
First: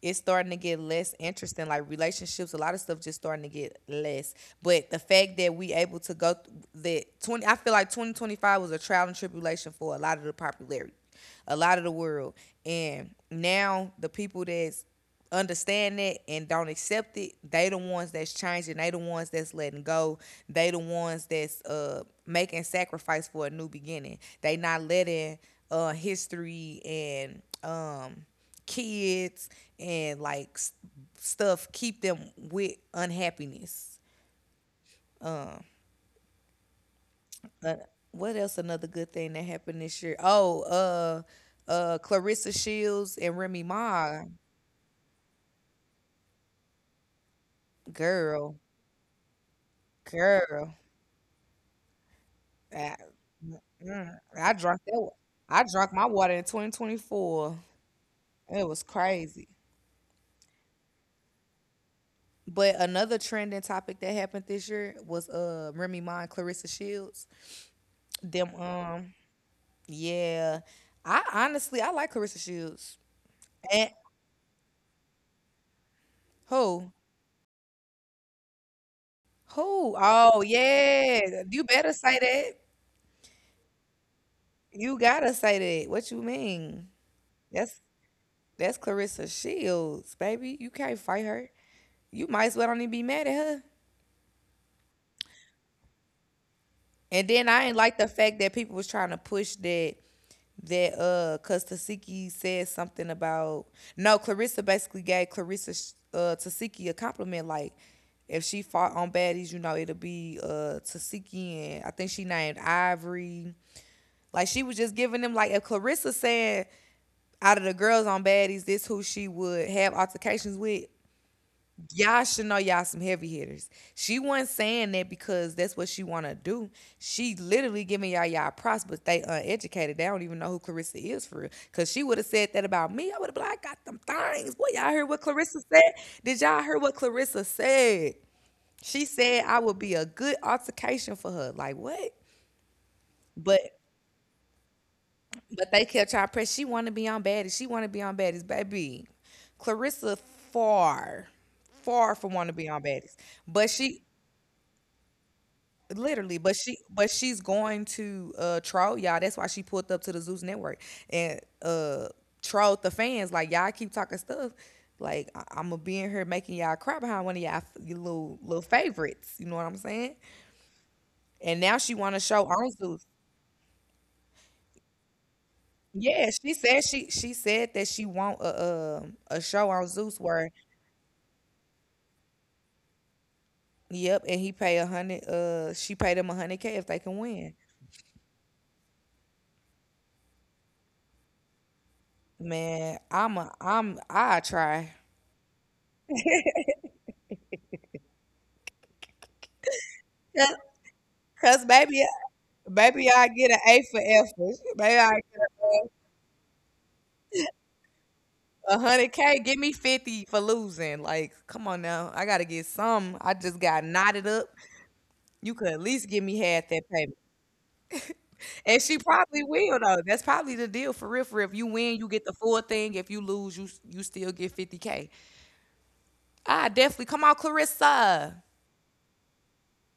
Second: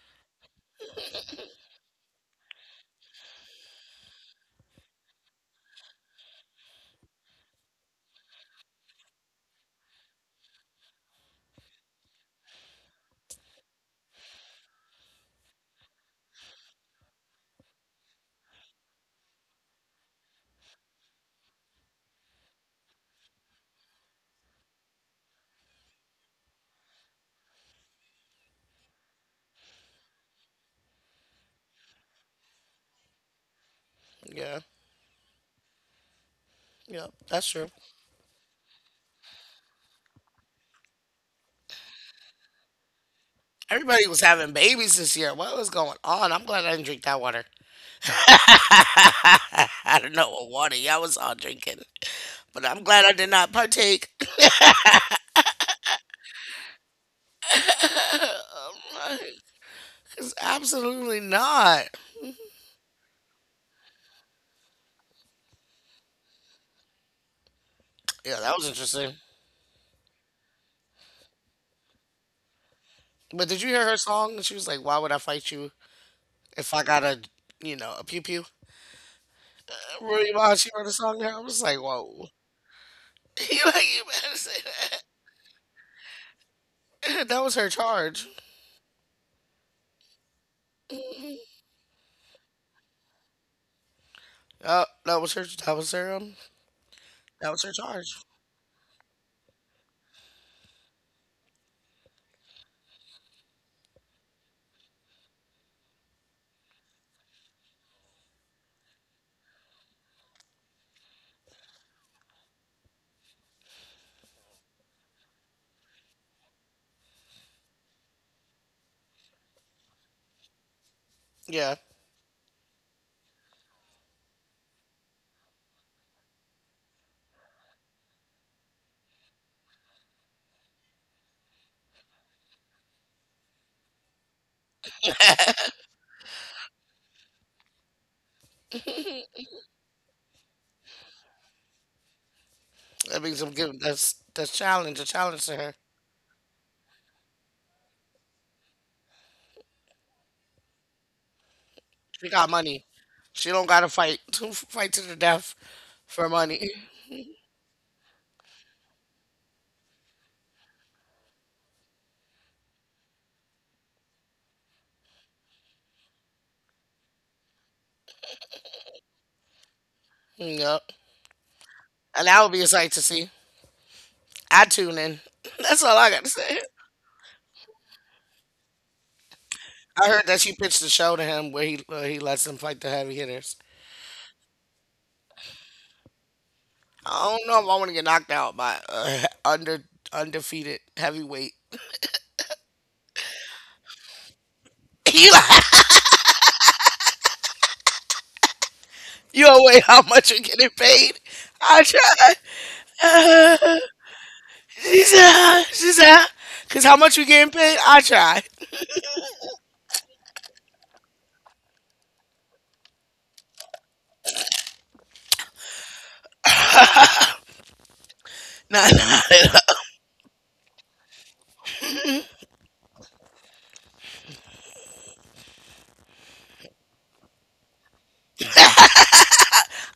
It's starting to get less interesting. Like relationships, a lot of stuff just starting to get less. But the fact that we able to go th- that 20, I feel like 2025 was a trial and tribulation for a lot of the popularity, a lot of the world, and now the people that's understand it and don't accept it, they the ones that's changing. They the ones that's letting go. They the ones that's making sacrifice for a new beginning. They not letting history and kids and like stuff keep them with unhappiness.
Yeah, yeah, that's true.
But what else? Another good thing that happened this year? Oh, Clarissa Shields and Remy
Everybody was
Ma,
having babies this year. What was going on? I'm glad I didn't drink that water.
girl,
I don't know what
girl.
water y'all was all drinking, but I'm
I,
glad I did not partake.
Mm, I drank that. I drank my water in 2024. It was crazy.
Was all drinking, but I am glad I did not partake. It's absolutely not.
But another trending topic that happened this year was Remy Ma and Clarissa Shields.
Yeah,
Them
that was interesting.
yeah. I honestly I like Clarissa Shields.
But did you hear
And
her song? She was like, "Why would I fight you if I
who?
got a pew pew?"
Who?
Really?
Oh
Ma, she wrote a song there. I
yeah.
was
You
like,
better say
"Whoa!"
that.
You like, you better say
You
that.
gotta say that. What you mean?
That was her
That's
charge.
that's Clarissa Shields, baby. You can't fight her. You might as well don't even be mad at her.
That was her. That was her. Um,
And then
that was
I
her
ain't like the
charge.
fact that people was trying to push that that cuz Tasiki said something about, no Clarissa basically gave Clarissa Tasiki a compliment like, if she fought on baddies, you know, it'll be Tasiki and I think she named Ivory. Like she was just giving them like if Clarissa said out of the girls on baddies, this who she would have altercations with.
Yeah.
Y'all should know y'all some heavy hitters. She wasn't saying that because that's what she wanna do. She literally giving y'all y'all props, but they uneducated. They don't even know who Clarissa is for real. Cause she would have said that about me. I would have been like, I got them things. Boy, y'all heard what Clarissa said? Did y'all hear what Clarissa said? She said I would be a good altercation for her. Like what?
That means I'm
But
giving, that's challenge, a challenge to her.
but they kept trying to press. She wanna be on baddies. She wanna be on baddies, baby. Clarissa far, far
She
from
got
wanna be
money.
on baddies.
She don't
But
gotta
she,
fight fight to the death for
literally, but
money.
she's going to troll y'all. That's why she pulled up to the Zeus Network and trolled the fans. Like y'all keep talking stuff. Like I'm gonna be in here making y'all cry behind one of y'all your little favorites. You know what I'm saying?
Yep.
And now she want to
And that
show
would be a
on
sight to
Zeus.
see. I tune in. That's all I gotta
Yeah, she
say.
said she said that she want a show on
I
Zeus
heard that
where
she pitched the show to him, where he lets him fight the heavy hitters.
yep, and he pay a hundred she paid him 100K if they can
I don't
win.
know if I want to get knocked out by under undefeated heavyweight.
Man, I'm a I'm I try.
Eli, you don't wait how much you're
Cause
getting paid. I
baby,
try.
Baby, I get an A for effort. Baby,
She
I
said,
get
she said, cause how much you getting paid? I try.
100K. Give me 50 for losing. Like, come on now. I gotta get some. I just got knotted up. You could at least give me half that payment. And
Nah,
she
nah,
probably
nah.
will though. That's probably the deal for real. For real. If you win, you get the full thing. If you lose, you still get 50 K. I definitely come on, Clarissa.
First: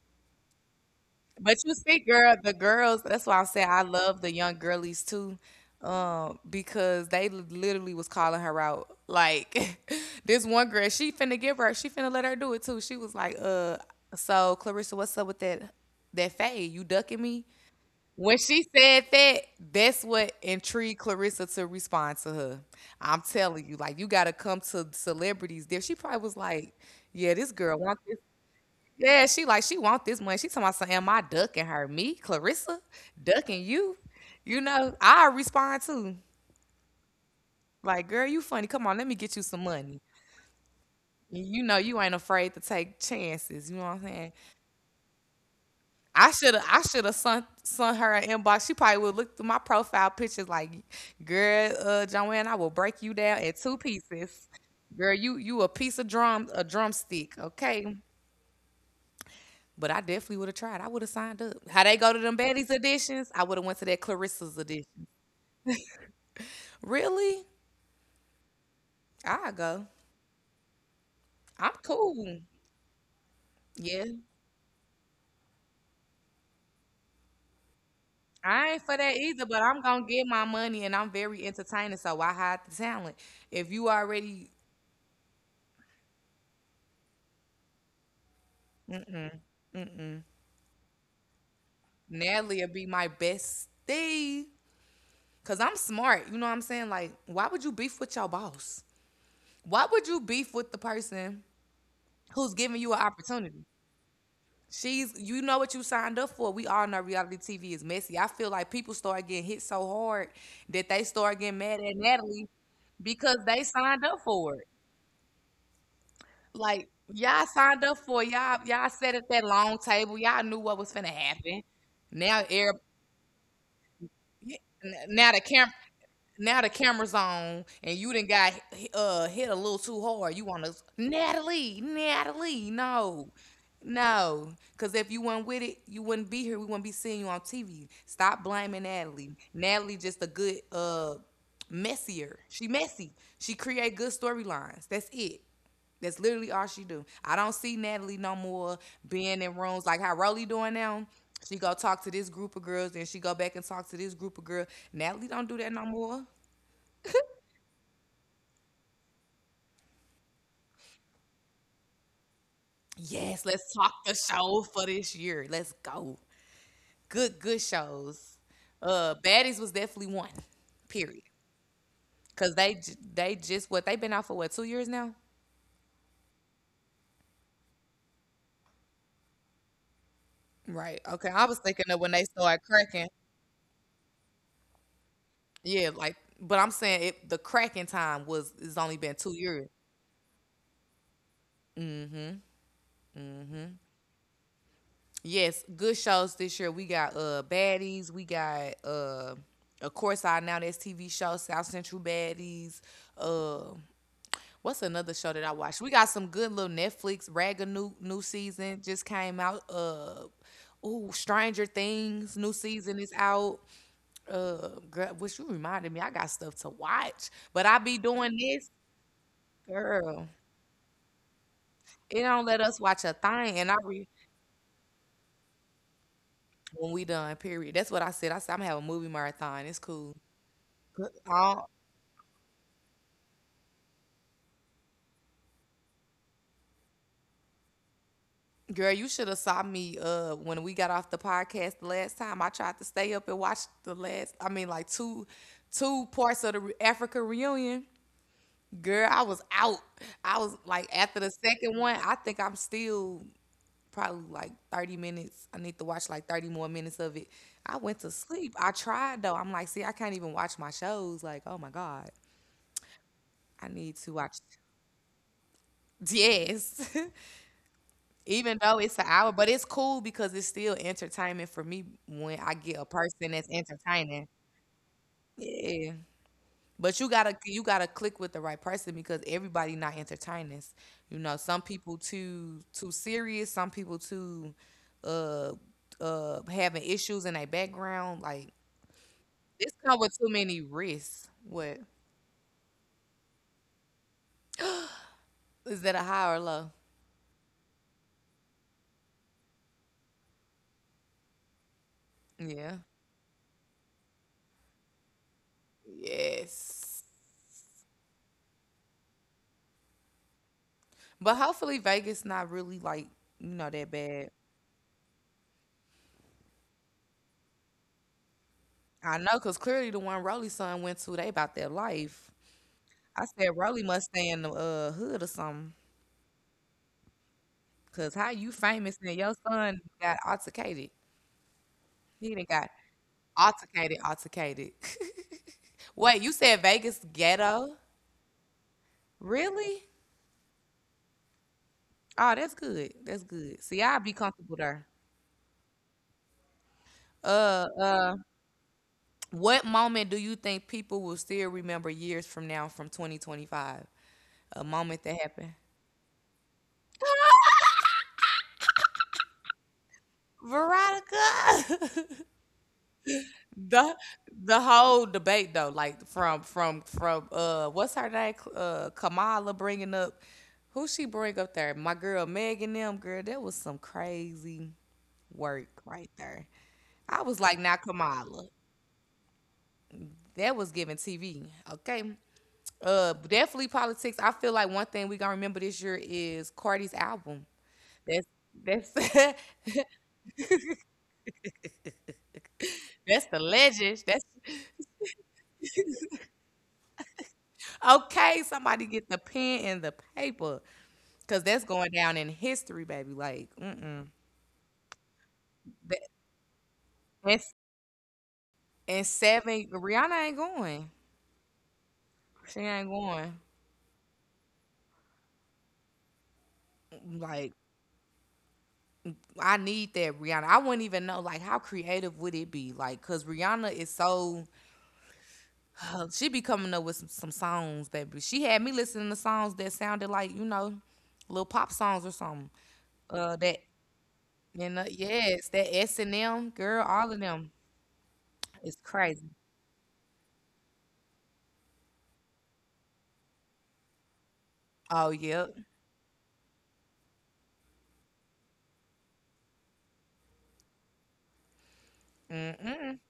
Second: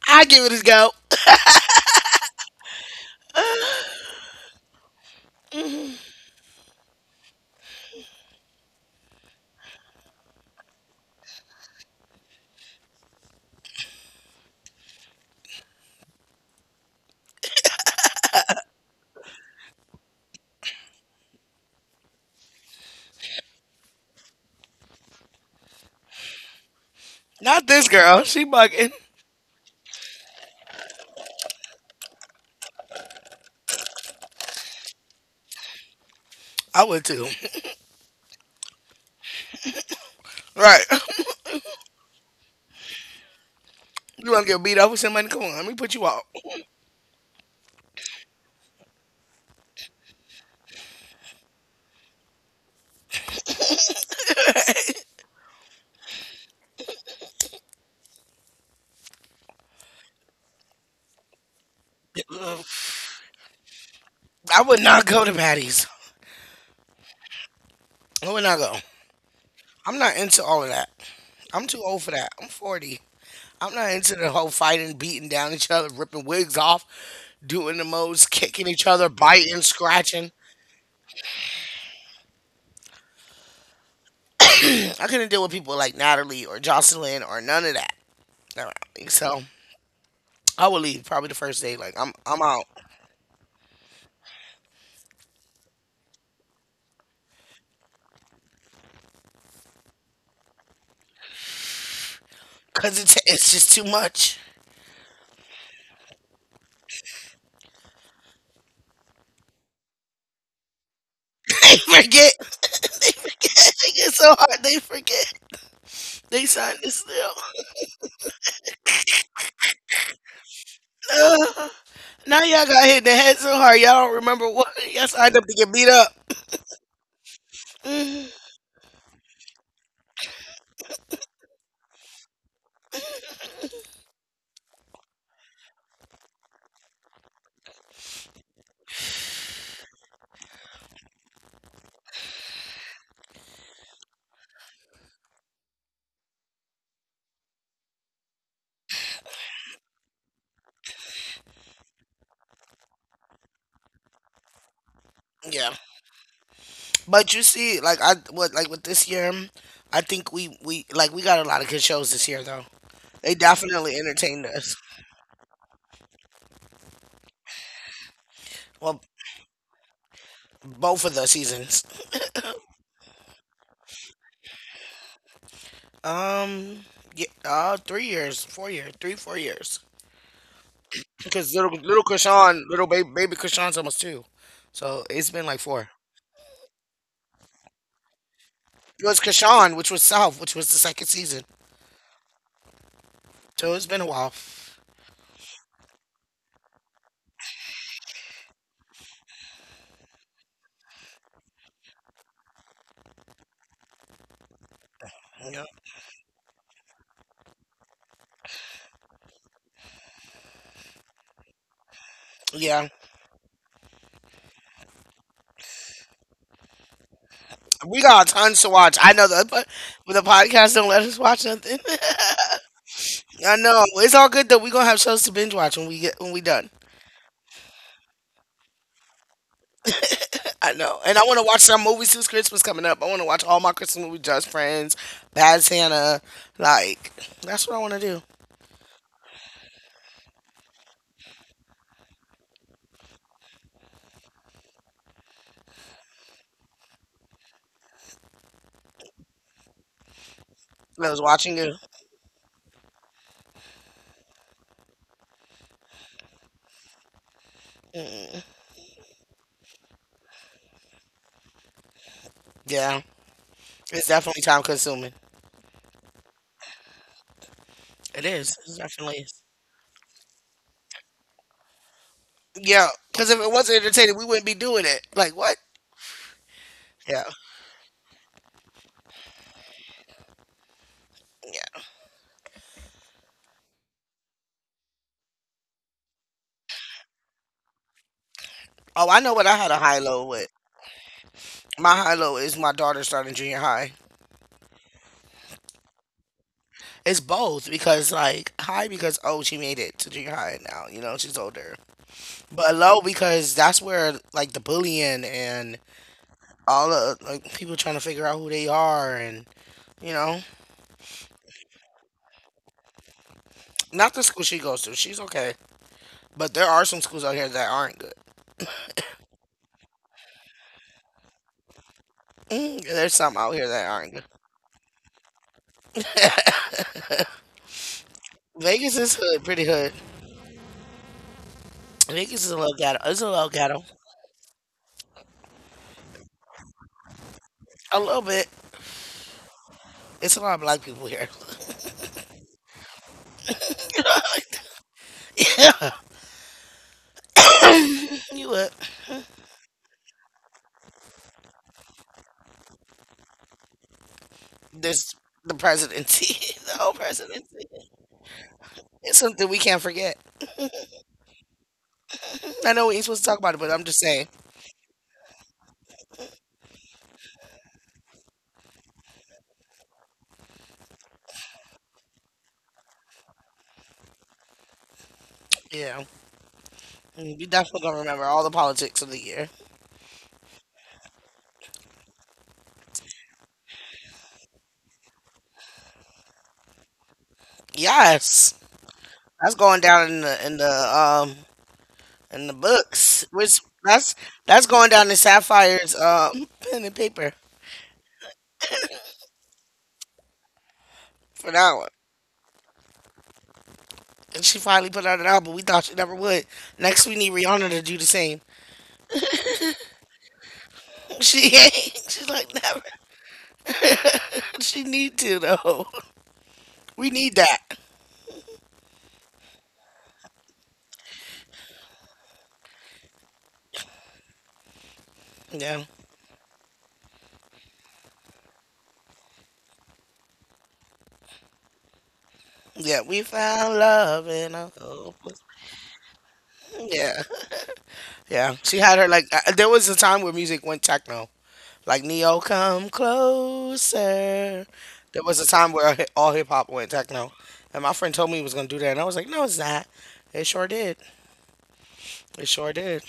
I give it a go.
But you see, girl, the girls, that's why I say I love the young girlies too. Because they literally was calling her out. Like this one girl, she finna give her, she finna let her do it too. She was like, so Clarissa, what's up with that that fade? You ducking me? When she said that, that's what intrigued Clarissa to respond to her. I'm telling you, like you gotta come to celebrities there. She probably was like, yeah, this
Not
girl
this
wants,
girl. She bugging.
yeah, she like she want this money. She talking about something. Am I ducking her? Me, Clarissa, ducking you? You know, I respond too.
I would too.
Like, girl, you funny. Come on, let me get you some money.
Right.
And you know, you ain't afraid to take chances. You know what I'm
You
saying?
want to get beat up with somebody? Come on, let me put you out.
I should have sent her an inbox. She probably would look through my profile pictures like, girl, Joanne, I will break you down in two pieces. Girl, you a piece of drum, a drumstick. Okay, but I definitely would have tried. I would have signed up. How they go to them baddies editions? I would have went to that Clarissa's
I would not
edition.
go to Patty's.
Really?
I would not go.
I go.
I'm not into all of that. I'm
I'm
too old for that.
cool.
I'm 40. I'm not
Yeah.
into the whole fighting, beating down each other, ripping wigs off, doing the most, kicking
I ain't
each
for
other,
that either, but
biting,
I'm gonna get
scratching.
my money and I'm very entertaining, so I hide the talent. If you already
I couldn't deal with people like Natalie or Jocelyn or none of that. No, so I would leave probably the first day. Like I'm
Natalie
out.
would be my bestie. Cause I'm smart. You know what I'm saying? Like, why would you beef with your boss? Why would you beef with the person who's giving you
Cause
an
it's it's
opportunity?
just too much.
She's, you know what you signed up for. We all know reality TV is messy. I feel like people start getting hit so hard that they start getting
They
mad at
forget.
Natalie
They
because they
forget. They
signed
get
up
so
for
hard.
it.
They forget. They signed
Like
this deal.
y'all signed up for it. Y'all. Y'all sat at that long table. Y'all knew what was finna happen.
Ugh.
Now,
Now y'all
air.
got hit in the head so hard y'all don't remember what y'all
Now
signed
the
up to get
camera.
beat up.
Now the camera's on, and you done got hit a little too hard. You want to Natalie, Natalie, no, no, because if you weren't with it, you wouldn't be here. We wouldn't be seeing you on TV. Stop blaming Natalie. Natalie just a good messier. She messy. She create good storylines. That's it. That's literally all she do. I don't see Natalie no more being in rooms like how Rolly doing now. She go talk to this group of girls, then she go back and talk to this group of girls. Natalie don't do
Yeah,
that no more.
but you see, like I what like with this year, I think we like we got a lot of good shows this year though. They
Yes, let's talk
definitely
the
entertained
show
us.
for this year. Let's go. Good, good shows.
Well,
Baddies was definitely one.
both of
Period.
the seasons.
Cause they just what they've been out for what, 2 years now?
Um, yeah, 3 years, 4 years, three four years.
Right. Okay. I
Because
was
little
thinking of
little
when they
Krishan,
started
little baby
cracking.
baby Krishan's almost two, so it's been like four.
Yeah. Like, but I'm saying it, the cracking time was it's only
It
been
was
2 years.
Krishan, which was South, which was the second season. So it's been a while.
Yes, good shows this year. We got Baddies, we got of course our now that's TV show, South Central Baddies, um what's another show that I
Yeah,
watched? We got some good little Netflix ragga new season just came out. Ooh, Stranger Things new
yeah.
season is out. Girl, which you reminded me, I got stuff to watch, but I be
We got
doing
tons to
this,
watch. I know that, but the
girl.
podcast don't let us watch nothing.
It don't let us watch a
I
thing, and
know, it's all good though. We gonna have shows to binge watch when we get when we done.
when we done. Period. That's what I said. I said I'm gonna have a movie marathon. It's cool.
I know, and I want to watch
I
some movies since Christmas coming up. I want to watch all my Christmas movies: Just Friends, Bad Santa. Like that's what I want to do.
girl, you should have saw me when we got off the podcast the last time. I tried to stay up and watch the last. I mean, like two parts of the Africa reunion. Girl, I was out. I was like
I
after
was
the
watching it.
second one. I think I'm still probably like 30 minutes. I need to watch like 30 more minutes of it. I went to sleep. I tried though. I'm like, see, I can't even watch my shows. Like, oh my god,
Yeah,
I need
it's
to watch.
definitely time consuming.
Yes.
It is.
Even
It
though it's an
definitely
hour,
is.
but it's cool because it's still entertainment for me when I get a
Yeah, because
person
if
that's
it wasn't entertaining, we
entertaining.
wouldn't be doing it. Like what?
Yeah. But
Yeah,
you gotta click with the right person because everybody not entertainers. You know, some
yeah.
people too serious, some people too uh having issues in their background. Like
Oh, I know what I had
this
a
come
high
with
low
too
with.
many risks. What
My high low is my daughter starting junior high.
is that a high or low?
It's both, because like high because oh she made it to junior high now you know she's older, but
Yeah.
low because that's where like the bullying and all
Yes.
the, like, people trying to figure out who they are, and you know,
But hopefully Vegas not really like, you know, that
not the
bad.
school she goes to, she's okay, but there are some schools out here that aren't good.
I know, because clearly the one Rolly's son went to, they about their life.
There's
I
some out
said,
here
Rolly
that
must
aren't good.
stay in the hood or something. Because how you
Vegas
famous
is
and your
hood, pretty
son
hood.
got altercated? He
Vegas
done
is a
got
little ghetto. It's a little ghetto.
altercated, altercated. Wait, you said Vegas ghetto?
A little bit.
Really?
It's a lot of black people here.
Oh, that's good. That's good. See, I'd be comfortable there.
Yeah,
Uh, uh,
you would.
what moment do you think people will still remember years from now from 2025? A moment
There's
that happened?
the presidency, the whole presidency. It's something we can't forget.
Veronica!
I know we ain't supposed to talk about it, but I'm
the
just saying.
the whole debate though, like from what's her name? Kamala bringing up who she bring up there? My girl Megan them girl. That was some crazy work
Yeah.
right there. I
Mm,
was
you
like, now
definitely gonna remember all
Kamala,
the politics of the year.
that was giving TV. Okay, definitely politics. I feel like one thing we gonna remember this year is Cardi's album. That's
Yes,
that's
that's going down in the in the
that's
books.
the
Which
legend.
that's
That's
that's going down in Sapphire's pen and paper
okay. Somebody get the pen and the paper. Cause
for
that's
that one.
going down in history, baby. Like, mm-mm.
And she finally put out an album. We thought she
That,
never would. Next, we need
that's
Rihanna to do the same.
and seven. Rihanna ain't going.
She ain't. She's like
She
never.
ain't going.
She need to though. We need
Like,
that.
I need that Rihanna. I wouldn't even know. Like, how creative would it be? Like, cause Rihanna is so.
Yeah.
She be coming up with some songs, baby. She had me listening to songs that sounded like you know, little pop songs or something.
Yeah, we
That
found love in
you
a
know,
hopeless-
yes, that S and M girl, all of
Yeah,
them.
yeah.
It's
She had her like.
crazy.
There was a time where music went techno, like Neo, come closer.
Oh
There was a
yep.
time where all hip hop went techno, and my friend told me he was gonna do that, and I was like, no, it's not. It sure did. It sure
Mm-mm.
did.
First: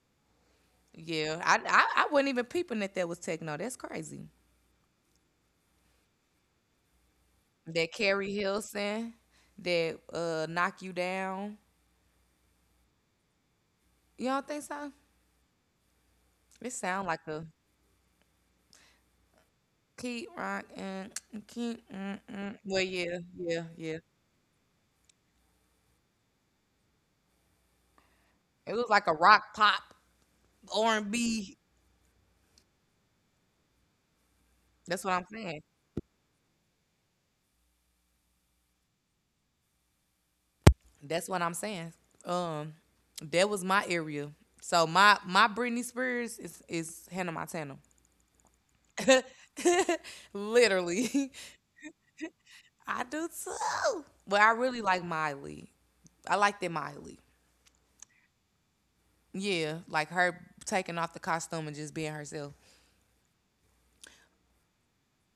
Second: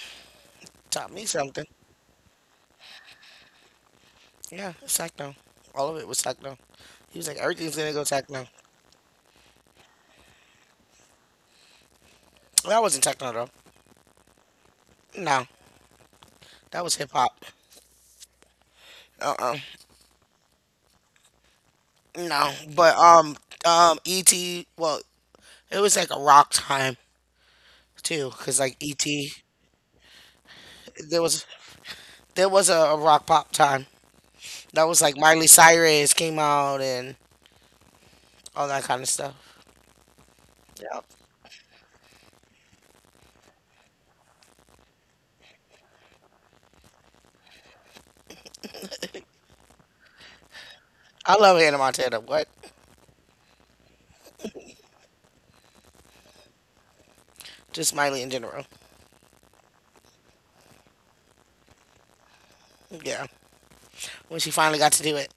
Taught me
Yeah,
something.
I wasn't even peeping that that was techno. That's crazy.
Yeah, it's techno. All of it was techno. He was like, everything's gonna
That
go
Carrie
techno.
Hilson, that knock you down.
That wasn't techno though.
You don't think so?
No,
It
that was
sound
hip
like
hop.
a
Uh-uh.
keep rockin', keep. Mm,
No,
mm. Well,
but
yeah, yeah, yeah.
E.T. Well, it was like a rock time too, 'cause
It
like
was like a
E.T.
rock pop R and
There was
B.
there was a rock pop time. That was
That's what
like
I'm
Miley
saying.
Cyrus came out and all that kind of stuff. Yeah,
That's what I'm saying. Um, that was my area. So my Britney Spears is Hannah Montana, literally.
I love Hannah Montana. What?
I do too. But I really like Miley. I like that Miley.
Just Miley in general.
Yeah, like her taking off the costume and just being herself.
Yeah, when she finally got to do it.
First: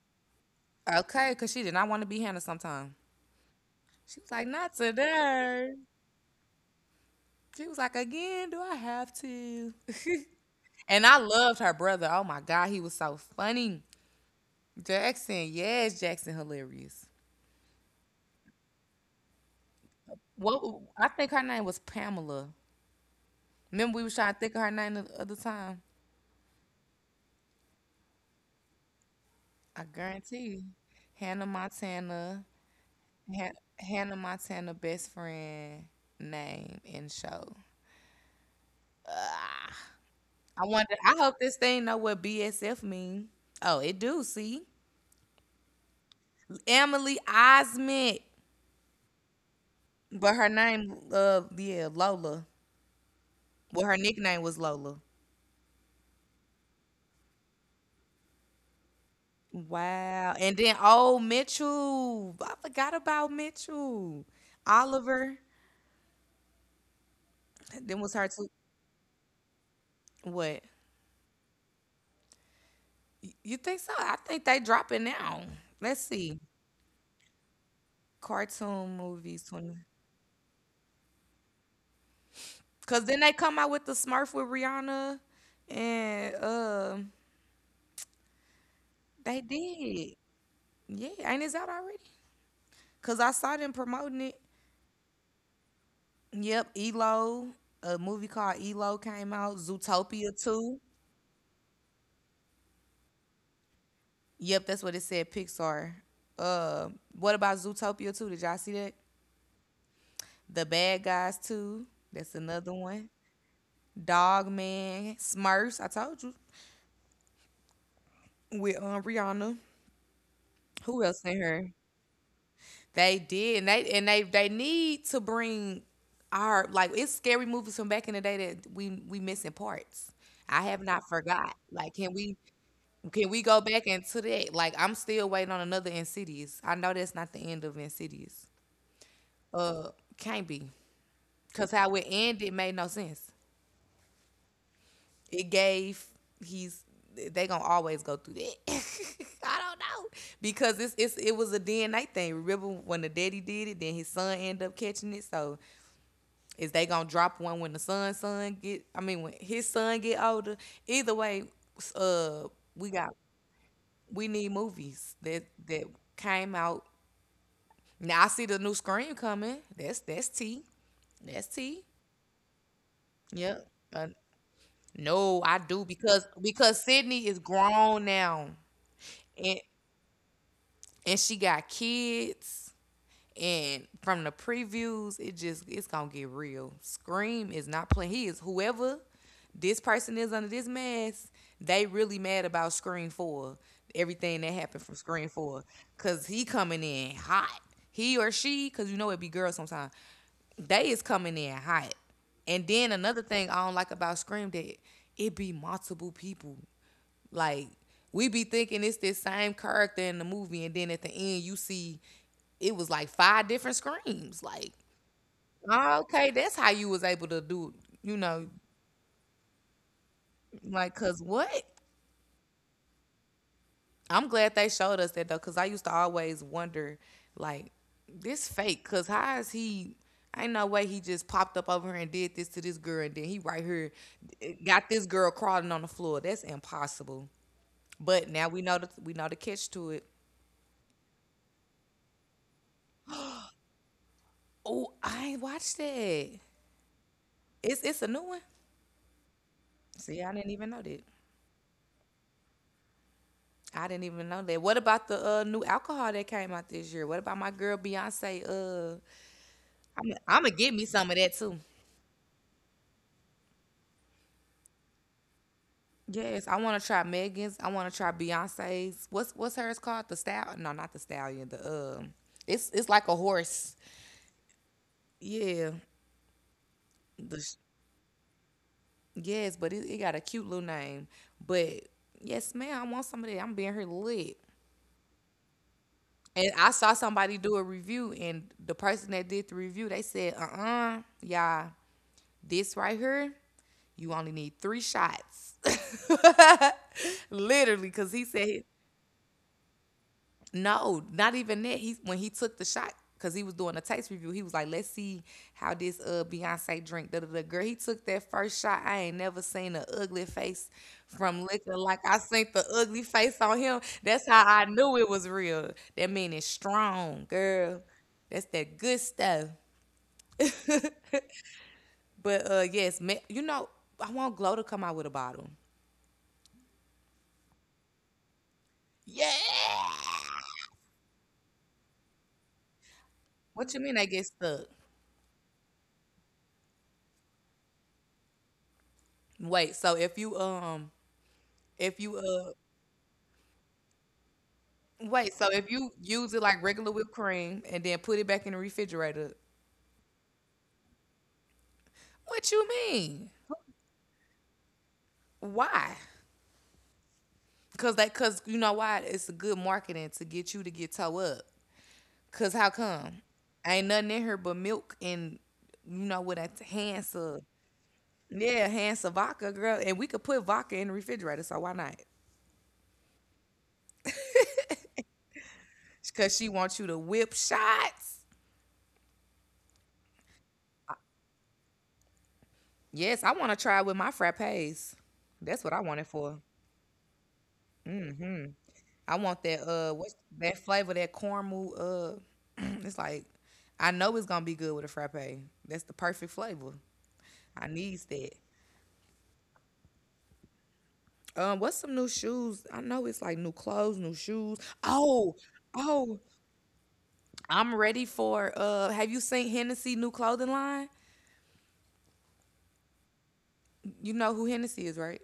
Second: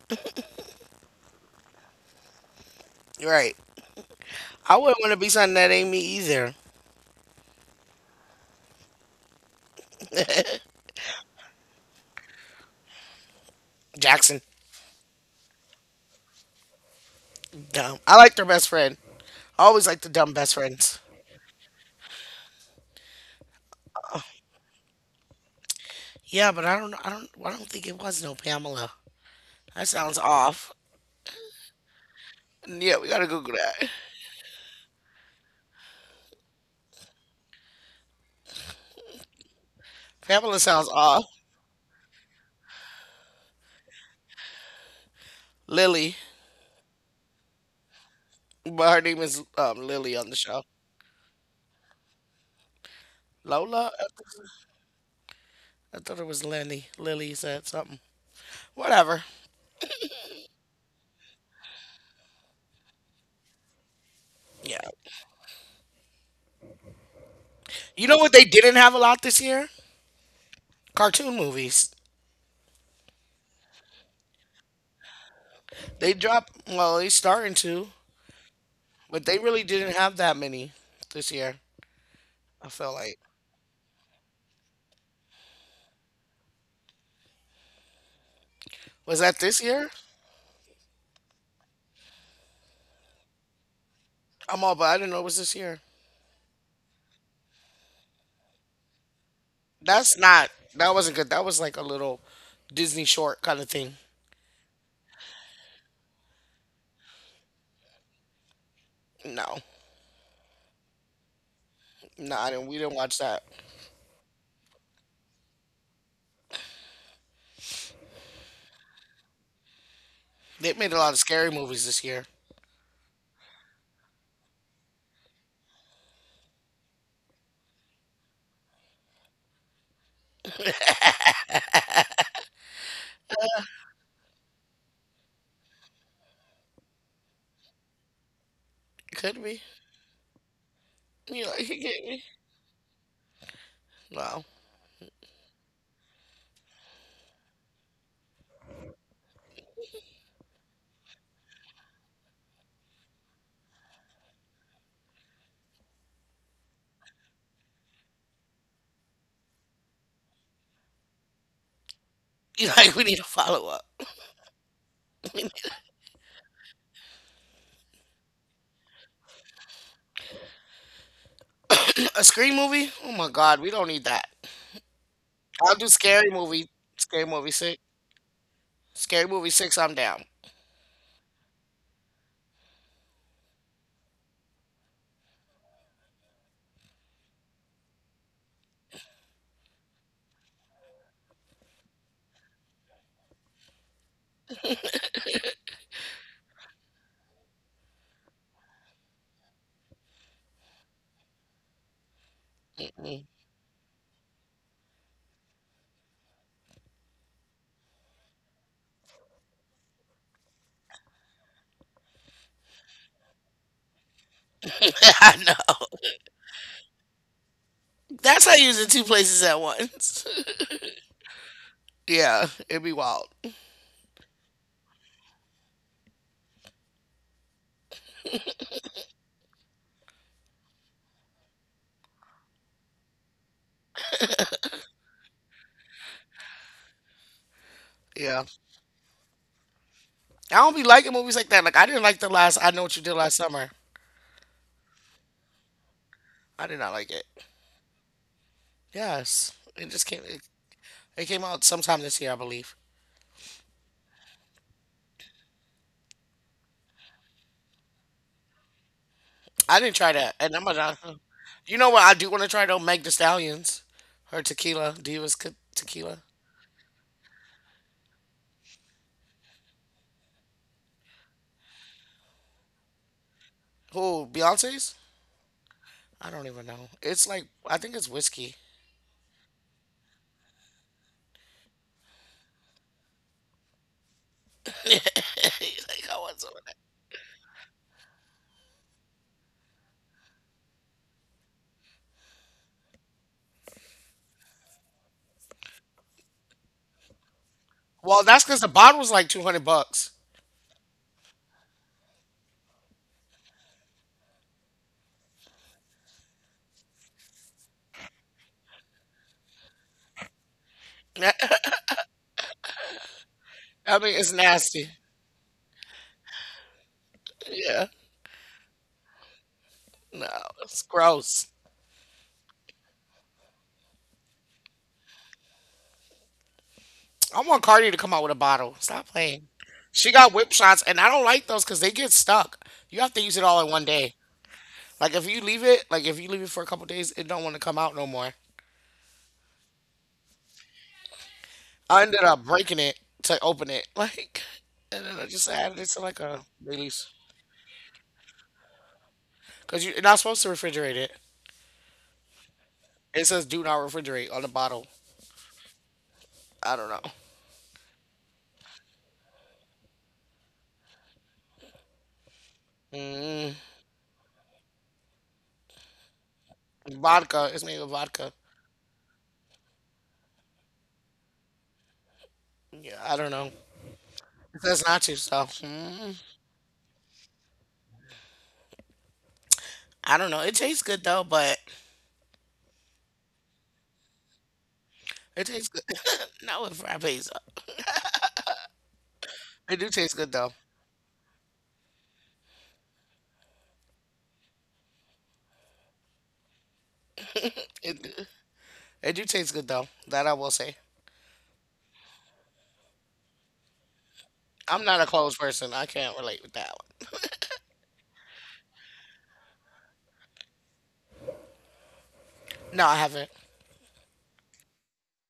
Okay, because she did not want to be Hannah sometime.
Right.
She was like, not
I wouldn't want to be something that
today.
ain't me either.
She was like, again, do I have to? And I loved her brother. Oh my God, he was so funny.
Jackson.
Jackson, yes, Jackson, hilarious.
Dumb. I liked her best friend. I always liked the dumb best
What
friends.
I think her name was Pamela. Remember we was trying to think of her name the other time.
Yeah, but I don't. I don't. I don't think it was no Pamela.
I
That sounds
guarantee you.
off.
Hannah Montana.
Yeah, we gotta
Han-
Google that.
Hannah Montana best friend name and show.
Pamela
I
sounds
wonder. I
off.
hope this thing know what BSF mean. Oh, it do. See,
Lily,
Emily Osment,
but her name is Lily on
but
the
her
show.
name, yeah, Lola. Well,
Lola?
her
I
nickname
th-
was Lola.
I thought it was Lenny. Lily said something. Whatever.
Wow. And then old Mitchell. I forgot about Mitchell.
Yeah.
Oliver. Then was
You know
her
what they
two.
didn't have a lot this year?
What?
Cartoon movies.
You think so? I think they dropping now. Let's
They
see.
dropped, well, they starting to,
Cartoon
but
movies
they really
20.
didn't have that many this year, I feel
Cause then
like.
they come out with the Smurf with Rihanna, and
Was that
they
this year?
did. Yeah, ain't it's out already? Cause I saw them promoting it.
I'm all, but I didn't know it was this year.
Yep, Elo, a movie called Elo came out.
That's
Zootopia
not,
two.
that wasn't good. That was like a little Disney short kind of thing.
Yep, that's what it said. Pixar. Uh, what about Zootopia two? Did y'all see that?
No.
The Bad Guys two. That's
No, I didn't.
another
We didn't
one.
watch that.
Dog Man, Smurfs. I told you with Rihanna.
They made a
Who
lot of
else in
scary
here?
movies this year.
They did, and they need to bring our like it's scary movies from back in the day that we missing parts. I have not forgot. Like, can we go back into that? Like, I'm still waiting on another Insidious. I know that's not the end of Insidious.
Could be.
Uh, can't be,
You like,
cause
you
how it
get me?
ended made no sense.
No.
It gave he's they gonna always go through that. I don't know because it was a DNA thing. Remember when the daddy did it, then his son ended up catching it. So is they gonna drop one when the son son get? I mean, when his son get older. Either way, uh,
You
we
like, we
got
need a follow up.
we need movies that came out. Now I see the new Scream coming. That's T. That's T.
A scream movie? Oh my God,
Yep.
we don't need
Uh,
that.
no, I
I'll
do
do
because
scary movie. Scary
Sydney is
movie six.
grown now,
Scary movie
and
six. I'm down.
she got kids. And from the previews, it just it's gonna get real. Scream is not playing. He is whoever this person is under this mask. They really mad about Scream 4. Everything that happened from Scream 4, cause he coming in hot. He or she, cause you know it be girls sometimes. They is coming in hot. And then another
Mm.
thing I don't like about Scream that it be multiple people like we be thinking it's this same character in the movie, and then at the end you see it was like five different screams. Like,
I
oh,
know.
okay, that's how you was able to do, you know,
That's how you use it two places at once.
like, cause what?
Yeah, it'd be wild.
I'm glad they showed us that though, cause I used to always wonder, like, this fake, cause how is he? Ain't no way he just popped up over here and did this to this girl, and then he right here got this girl crawling on the floor. That's impossible. But
Yeah,
now we know the catch to it.
I don't be liking movies like that. Like I didn't like the last. I know what you did last summer.
Oh, I ain't watched it.
I did not like it.
It's a new one.
Yes, it just
See,
came.
I
It,
didn't even know that.
it came out sometime this year, I believe.
I didn't even know that. What about the new alcohol that came out this year? What about my girl Beyonce?
I didn't
I'm
try that,
I'm gonna
and I'm
get me
a.
some of that too.
You know what? I do want to try though. Meg the Stallions, her tequila, Divas co- tequila.
Yes, I want to try Megan's. I want to try Beyonce's. What's hers called? The style? No, not the stallion. The It's like a horse.
Who? Beyonce's?
Yeah,
I don't even know. It's
the
like
sh-
I think it's whiskey.
yes, but it got a cute little name. But yes, ma'am, I want some of that. I'm being here lit.
Like I want
And
some of
I
that.
saw somebody do a review, and the person that did the review, they said, Y'all, this right here, you only need three shots." Literally, because
Well,
he
that's
said
because the bottle was like $200.
no, not even that. He When he took the shot because he was doing a taste review. He was like, "Let's see how this Beyonce drink." Da da da. Girl, he took that first shot. I ain't never seen an ugly face from
I
liquor like I seen the ugly face on him.
mean,
That's
it's
how I
nasty.
knew it was real. That mean it's strong, girl.
Yeah,
That's that good stuff.
no, it's gross.
But yes, I want Glow to come out with a bottle.
I want Cardi to come out with a bottle. Stop playing.
Yeah.
She got whip shots, and I don't like those because they get stuck. You have to use it all
What
in
you
one
mean they
day.
get stuck?
Like if you leave it, like if you leave it for a couple days, it don't want to come out no more.
Wait, so if you um if
I
you
ended up
uh
breaking it to open it, like, and then I
Wait, so
just
if
added
you
it to like
use it
a
like regular whipped
release
cream and then put it back in the refrigerator,
because you're not supposed to refrigerate it.
what you mean?
It says do not refrigerate on the bottle.
Why?
I don't know.
Cause cause you know why? It's a good marketing to get you to get toe up. Cause how come?
Mm,
Ain't nothing in here but milk and you know what? That's hands of,
vodka. It's made with vodka.
yeah, hands of vodka, girl. And we could put vodka in the refrigerator, so why not?
Yeah, I don't know. It says nacho so. Mm,
Cause she wants you to whip shots.
I don't know. It tastes good though, but
Yes, I want to try it with my frappes.
it
That's
tastes
what I
good.
want it for.
Not with frappes.
I want that
It do
what's
taste good though.
that flavor, that caramel it's like I know it's gonna be good with a frappe. That's the perfect flavor. I needs
It
that.
it do taste good though. That I will say.
What's some new shoes? I know it's like new clothes, new shoes.
I'm not a closed
Oh,
person. I can't
oh,
relate with that one.
I'm ready for have you seen Hennessy new clothing line?
No, I haven't.
You know who Hennessy is, right?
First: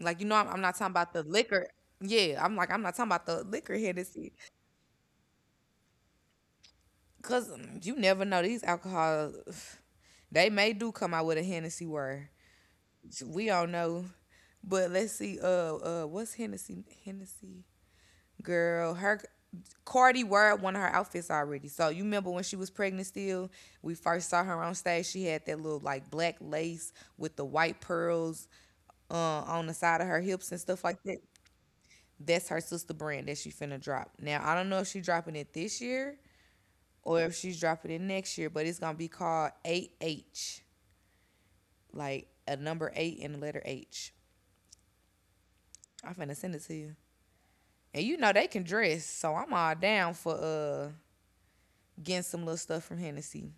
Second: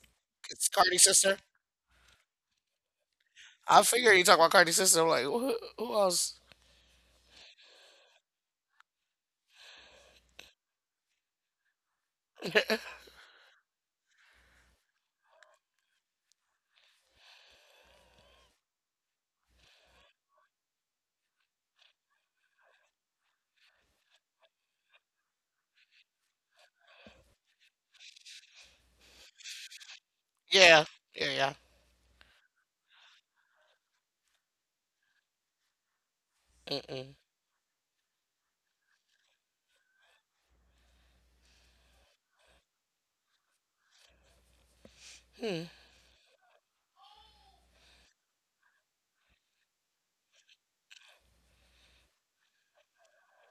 Like you know I'm
It's
not talking
Cardi's
about the
sister.
liquor. Yeah, I'm like I'm not talking about the liquor
I figure you
Hennessy.
talk about Cardi sister. I'm like, who else?
Cause you never know these alcohol they may do come out with a Hennessy word. We all know. But let's see. What's Hennessy? Hennessy girl. Her Cardi wore one of her outfits already. So you remember when she was pregnant? Still, we first saw her on stage. She had that little like black lace with the white pearls on the side of her hips and stuff
Yeah,
like that.
yeah, yeah.
That's her sister brand that she finna drop. Now I don't know if she's dropping it this year
Mm-mm.
or if she's dropping it next year, but it's gonna be called 8H, like a number eight and the letter H.
Hmm.
I'm finna send it to you. And you know they can dress, so I'm all down for getting some little stuff from Hennessy.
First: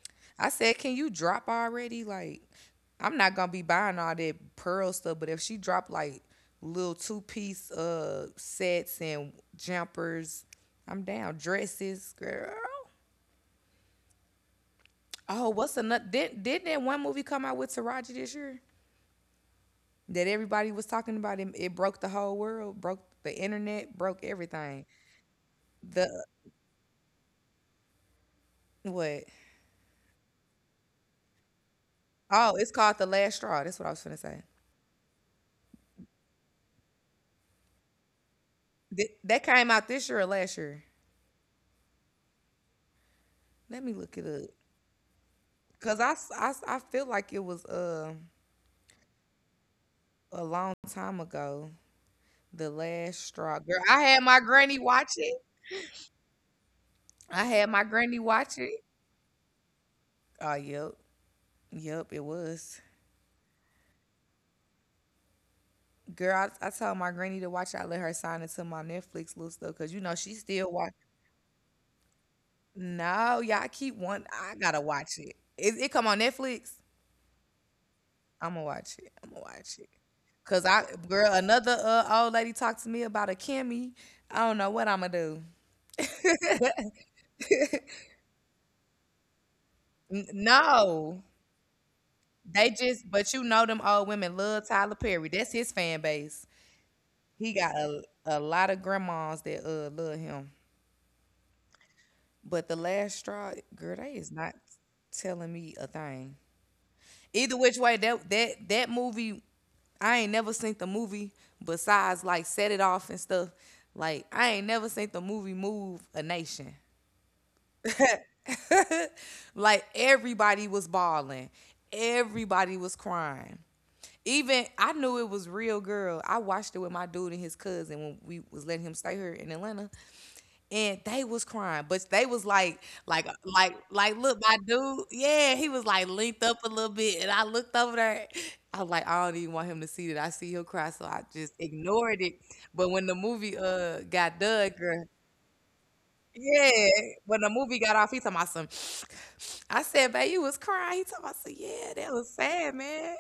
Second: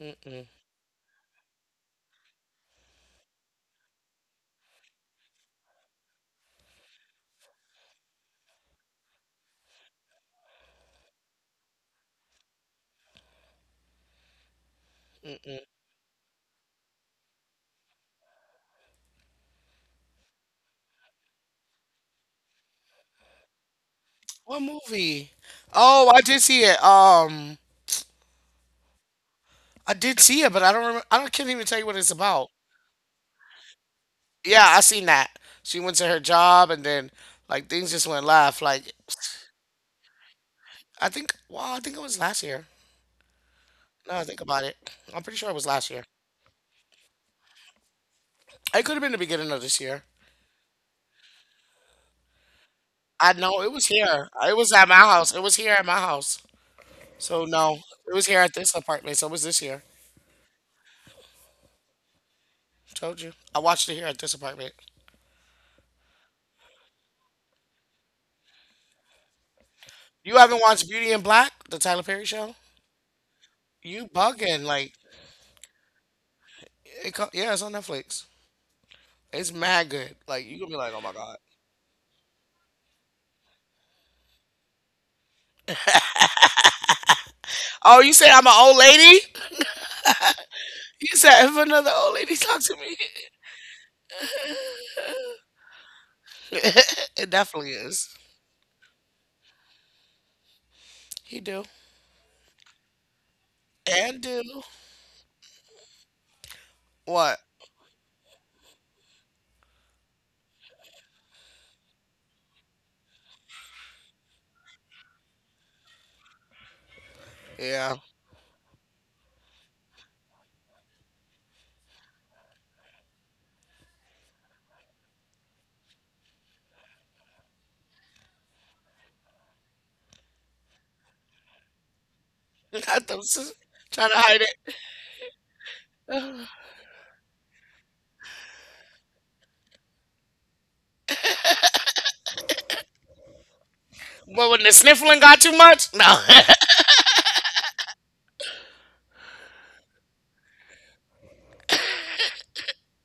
Mm-mm.
I said, can you drop already? Like, I'm not gonna be buying all that pearl stuff, but if she dropped like little two piece sets and jumpers, I'm down. Dresses, girl. Oh,
Mm-mm.
what's another? Did not that one movie come out with Taraji this year that everybody was talking about? It broke the whole world, broke the internet, broke
What
everything.
movie?
The
Oh, I did see it.
what?
I did see it, but I don't remember. I don't, can't even tell you what it's about.
Oh, it's called The Last Straw. That's what I was gonna say.
Yeah, I seen that. She went to her job, and then like things just went left. Like
That came out this year or last year.
I think, well, I think it was last year.
Let me look
Now I
it
think
up.
about it, I'm pretty sure it was last
Cause
year.
I feel like it was
It could have been the beginning of this year.
a long time ago. The Last
I
Straw.
know
Girl,
it was
I had
here.
my
It
granny
was at my
watch it.
house. It was here at my house.
I
So
had my
no,
granny
it was here
watch
at this
it.
apartment. So it was this year.
Oh, yep. Yep, it was.
Told you. I watched it here at this apartment.
Girl, I told my granny to watch it. I let her sign into my Netflix little stuff because she
You
still
haven't
watch.
watched Beauty and Black, the Tyler Perry show?
No, y'all keep
You
one. I
bugging?
gotta
Like,
watch it. It come on Netflix.
it co- yeah, it's on Netflix.
I'm gonna watch it. I'm gonna
It's
watch it.
mad good. Like,
Cause
you gonna be like, oh my
girl,
god.
another old lady talked to me about a Kimmy. I don't know what I'm gonna do.
Oh, you said I'm an old lady?
No,
You said if another old lady talk to me,
but you know them old women love Tyler Perry. That's his fan base.
it
He got
definitely
a,
is.
a lot of grandmas that love him.
He do
But the last straw, girl, they is
and
not
do
telling me a thing.
what?
Either which way, that movie, I ain't never seen the movie besides like Set It Off and stuff. Like I ain't never seen the movie Move a Nation.
Yeah,
Like everybody was bawling, everybody was crying. Even I knew it was real, girl. I watched it with my dude and his cousin when we was letting him stay here in Atlanta. And they was crying, but they was like,
not them trying to
look, my
hide
dude, yeah, he was like linked up
it.
a little bit, and I looked over there. I was like, I don't even want him to see that. I see he'll cry, so I just ignored it. But when the movie got
But
done,
when the
girl,
sniffling got too much,
yeah, when the movie got off, he talking about some. I said, babe, you was crying. He talking about, I said, yeah, that was sad, man.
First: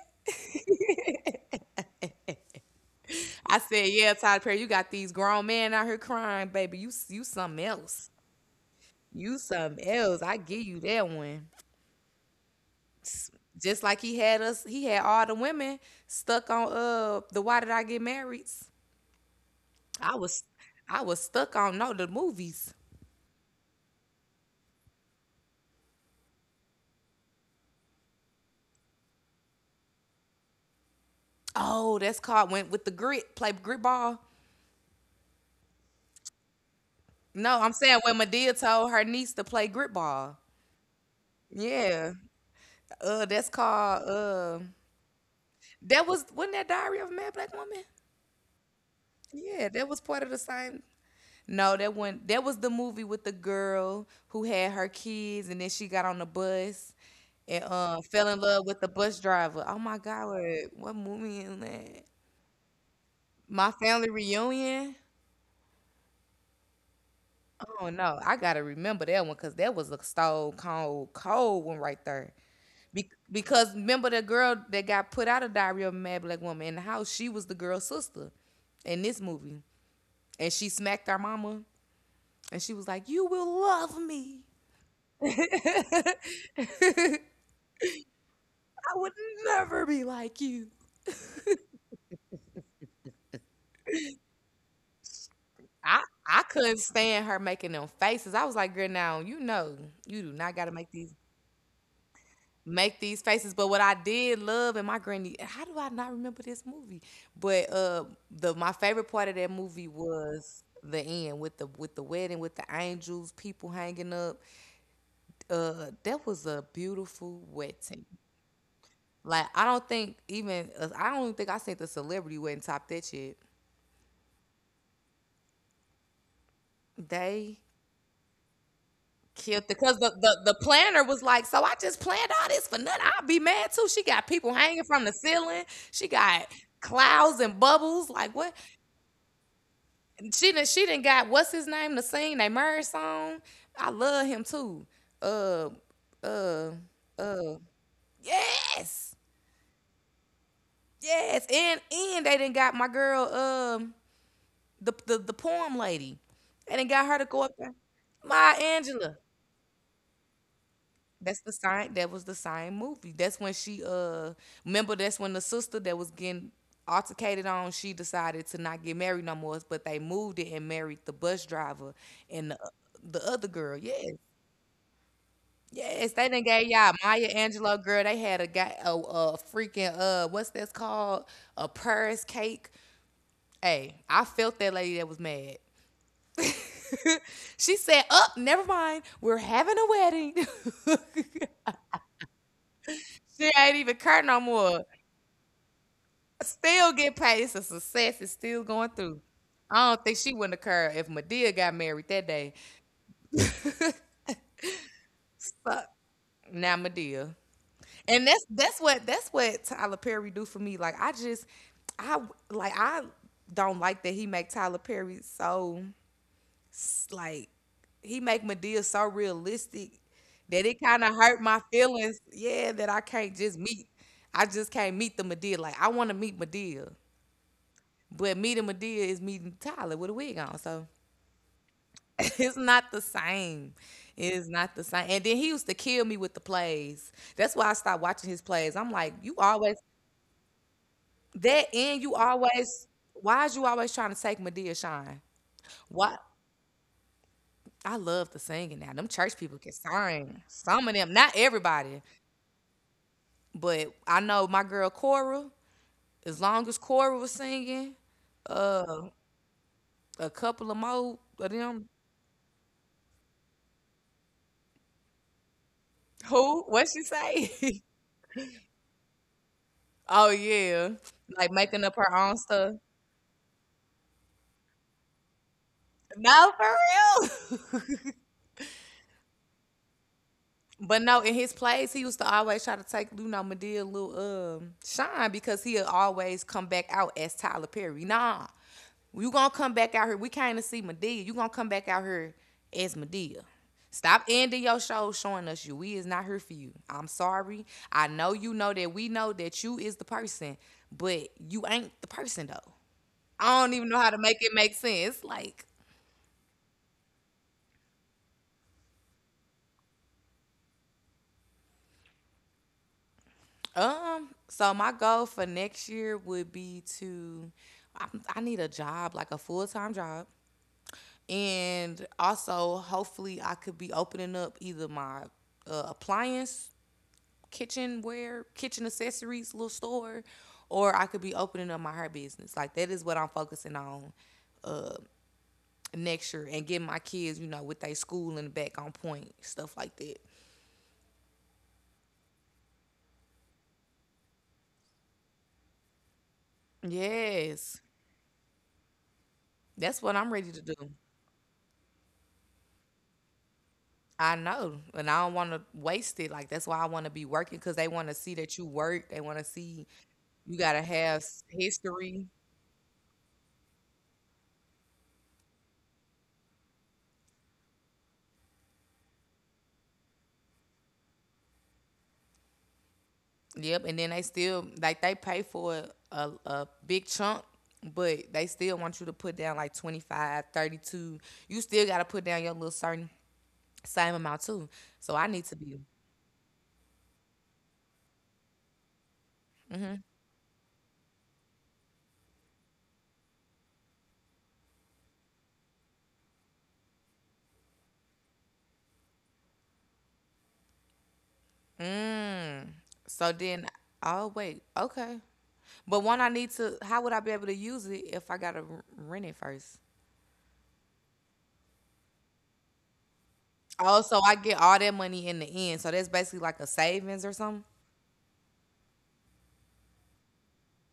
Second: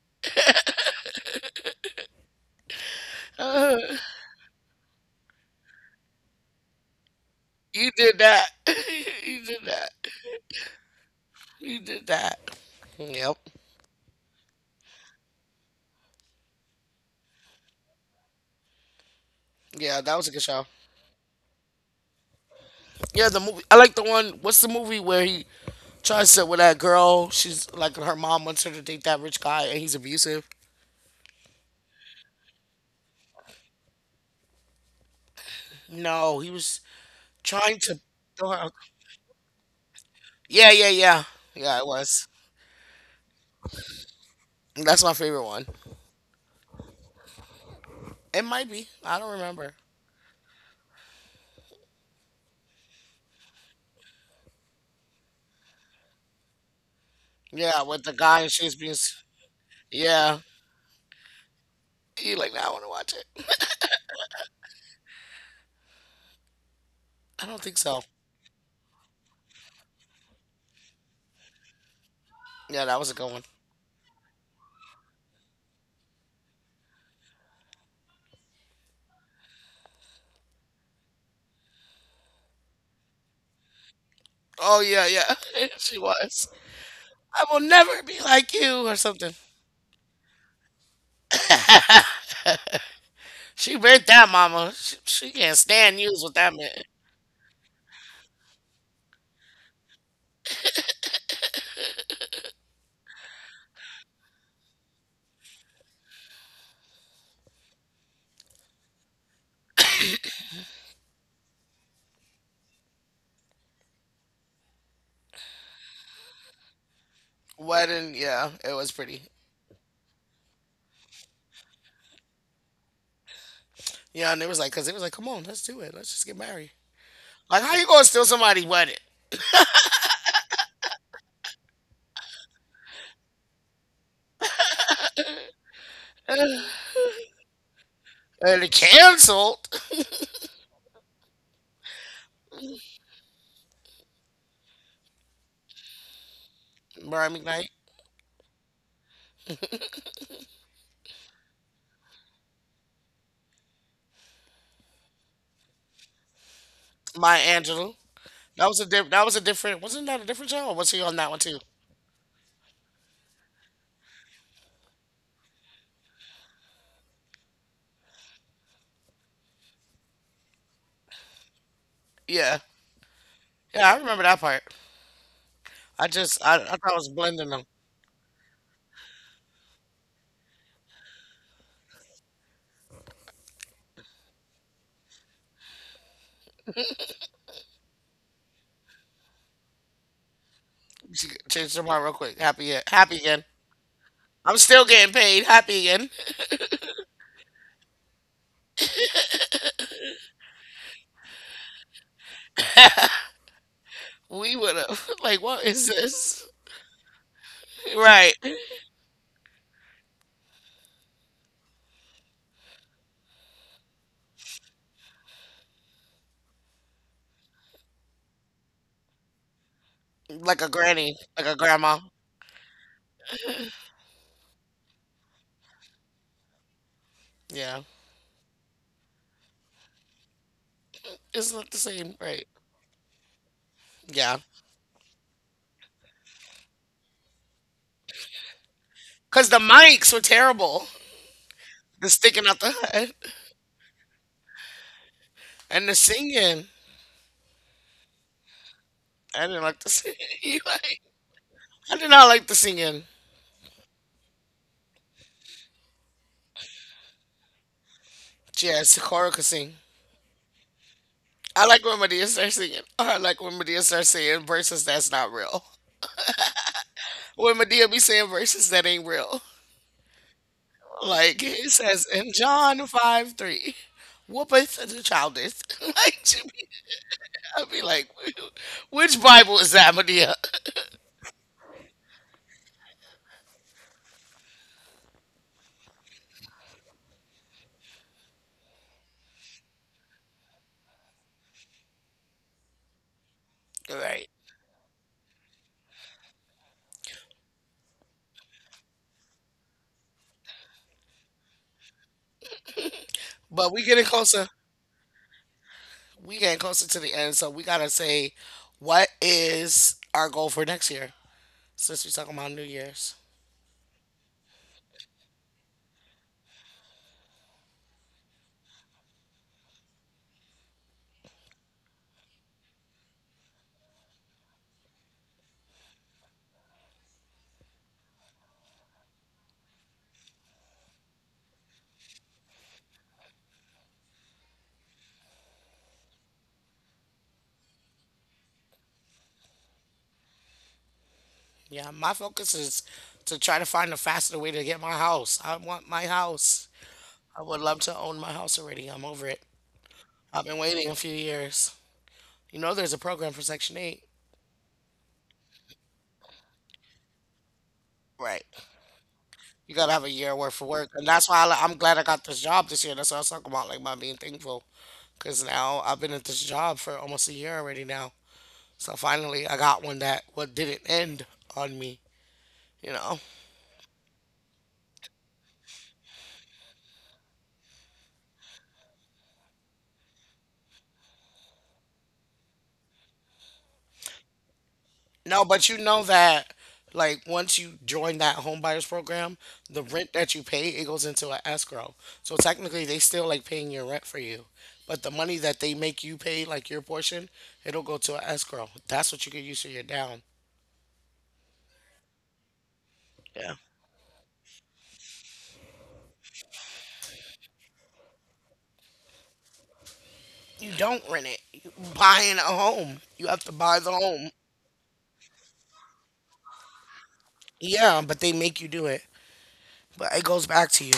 I
no.
said, yeah, Tyler Perry, you got these grown men out here crying, baby. You something
You
else.
did that.
You
You did
something
that.
else. I give you that one.
You did that. Yep.
Just like he had us, he had all the women stuck on the Why Did I Get Married?
Yeah,
I
that was a good
was
show.
I was stuck on, no, the movies.
Yeah, the movie. I like the one. What's the movie where he tries to with that girl? She's like her mom wants her to date that rich guy, and he's abusive.
Oh, that's called went with the grit, play grit ball.
No, he was
No, I'm
trying to.
saying when
Throw her
Medea
out.
told her niece to play grit ball.
Yeah, yeah, yeah, yeah. It
Yeah.
was.
That's called
That's my favorite one.
that was wasn't that Diary of a Mad Black Woman?
It might be. I don't
Yeah,
remember.
that was part of the same. No, that one that was the movie with the girl who had her kids and then she got on the bus and
Yeah, with the
fell
guy
in
and
love
she's
with
being.
the
S-
bus driver. Oh my God,
Yeah,
what movie is that?
you like? Nah, I want to watch it.
My family reunion.
I don't think
Oh
so.
no, I gotta remember that one because that was a stone cold cold one right there.
Yeah, that was a
Be-
good one.
because remember the girl that got put out of Diary of a Mad Black Woman in the house, she was the girl's sister in this movie, and she smacked our mama, and she was like, "You will love me."
Oh yeah, yeah. She was.
I
I will never be like you or
would
something.
never be like you.
She read that, mama. She can't stand
I
you is what
I
that
couldn't
meant.
stand her making them faces. I was like, girl, now you know you do not gotta make these faces. But what I did love and my granny, how do I not remember this movie? But the my favorite part of that movie was the end with the wedding with the angels, people hanging up. That was a beautiful wedding.
Wedding, yeah, it was pretty.
Like I don't even think I seen the celebrity wedding top that shit.
Yeah, and it was like, cause it was like, come on, let's do it. Let's just get married.
They
Like, how you gonna steal somebody's wedding?
killed it because the planner was like, so I just planned all this for nothing. I'll be mad too. She got people hanging from the ceiling. She got
And
clouds and bubbles. Like what?
it canceled.
She didn't. She didn't got what's his name to sing their marriage song. I love him too. Uh, uh,
Brian
uh.
McKnight,
Yes, yes. And they didn't got my girl. The poem lady. They didn't got her to
my
go up there.
Angelou.
My Angela.
That was a different. Wasn't that a different show? Or was he on that one
That's the
too?
sign. That was the sign movie. That's when she remember. That's when the sister that was getting altercated on. She decided to not get married no more. But they moved it and married the bus driver and
Yeah,
the other girl.
yeah, I
Yes,
remember that part. I
yes. They
just
done
I, I
gave
thought I
y'all
was
Maya
blending them.
Angelou girl. They had a guy a freaking what's that's called a purse cake. Hey, I felt that lady that was mad. She said, "Up, never mind. We're having a wedding."
Change the mind real quick. Happy happy again.
She ain't even curt no
I'm still
more.
getting paid. Happy again.
Still get paid. It's a success. It's still going through. I don't think she wouldn't have cared if Medea got married that day.
We would have like, what
So
is this?
now Medea, and
Right.
that's what Tyler Perry do for me. Like I I don't like that he make Tyler Perry so like he make Medea so realistic
Like
that
a
it kind of
granny,
hurt
like a
my
grandma.
feelings. Yeah, that I can't just meet. I just can't meet the Medea. Like I want to meet Medea,
Yeah.
but meeting Medea is meeting Tyler with a wig on. So.
It's not the same, right?
It's not the same. It
Yeah.
is not the same. And then he used to kill me with the plays. That's why I stopped watching his plays. I'm like, you
Cause the
always
mics were terrible.
that and
The
you
sticking out the
always
head
why is you always trying to take Medea shine?
and the
Why
singing.
I love the singing now. Them church
I
people
didn't
can
like the
sing.
singing.
Some of
Like,
them, not
I
everybody,
did not like the singing.
but I know my girl Cora. As long as Cora was singing,
Yeah,
uh,
Sakura could sing.
a couple of more of
I like
them.
when Medea starts singing. I like when Medea starts saying verses that's not real.
Who? What she
When
say?
Medea be saying verses that ain't real.
Oh yeah,
Like
like
it
making up
says
her
in
own stuff.
John 5 3, whoopeth the childeth. like,
No,
I
for
would be like,
real.
which Bible is that, Medea?
But no, in his plays, he used to always try to take Medea little shine because he'll always come back out as Tyler Perry. Nah, you gonna come back out here. We came to see Medea. You gonna come back out here as Medea.
All
Stop
right.
ending your show showing us you. We is not here for you. I'm sorry. I know you know that we know that you is the person, but you ain't the person though. I
But
don't
we
even know
getting
how to make
closer.
it make sense. Like
We getting closer to the end, so we gotta say, what is our goal for next year? Since we talking about New Year's.
So my goal for next year would be to I, I need a job, like a full-time job. And also hopefully I could be opening up either my appliance kitchenware, kitchen accessories little store or I could be opening up my hair business. Like that is what I'm focusing on next year and getting my kids, you know, with their school and back on point, stuff like that.
Yeah, my focus is to try to find a faster way to get my house. I want my house. I would love
Yes.
to own my house already. I'm over it.
That's what I'm
I've
ready
been
to do.
waiting a few years. You know, there's a program for Section 8.
I know, and I don't want to waste it. Like that's why I want to be working because they want to see
Right.
that you work. They want to
You gotta
see
have a year worth
you
of
gotta
work, and
have
that's why I'm glad I got
history.
this job this year. That's what I was talking about, like my being thankful. Because now I've been at this job for almost a year already now. So finally I got one that what didn't end on me, you know.
Yep, and then they still like they pay for a big chunk, but they still want you to put down like 25, 32. You still gotta put down your little certain same amount too. So I
No,
need to
but you
be.
know that like once you join that home buyers program, the rent that you pay, it goes into an escrow. So technically they still like paying your rent for you. But the money that they make you pay, like your portion, it'll go to an escrow. That's what you could use for your down.
So
Yeah.
then, oh wait, okay. But one I need to. How would I be able to use it if I gotta rent it first?
You don't rent it. You buying a home. You have to buy the
Oh, so
home.
I get all that money in the end. So that's basically like a savings or something.
Yeah, but they make you do it, but it goes back to you.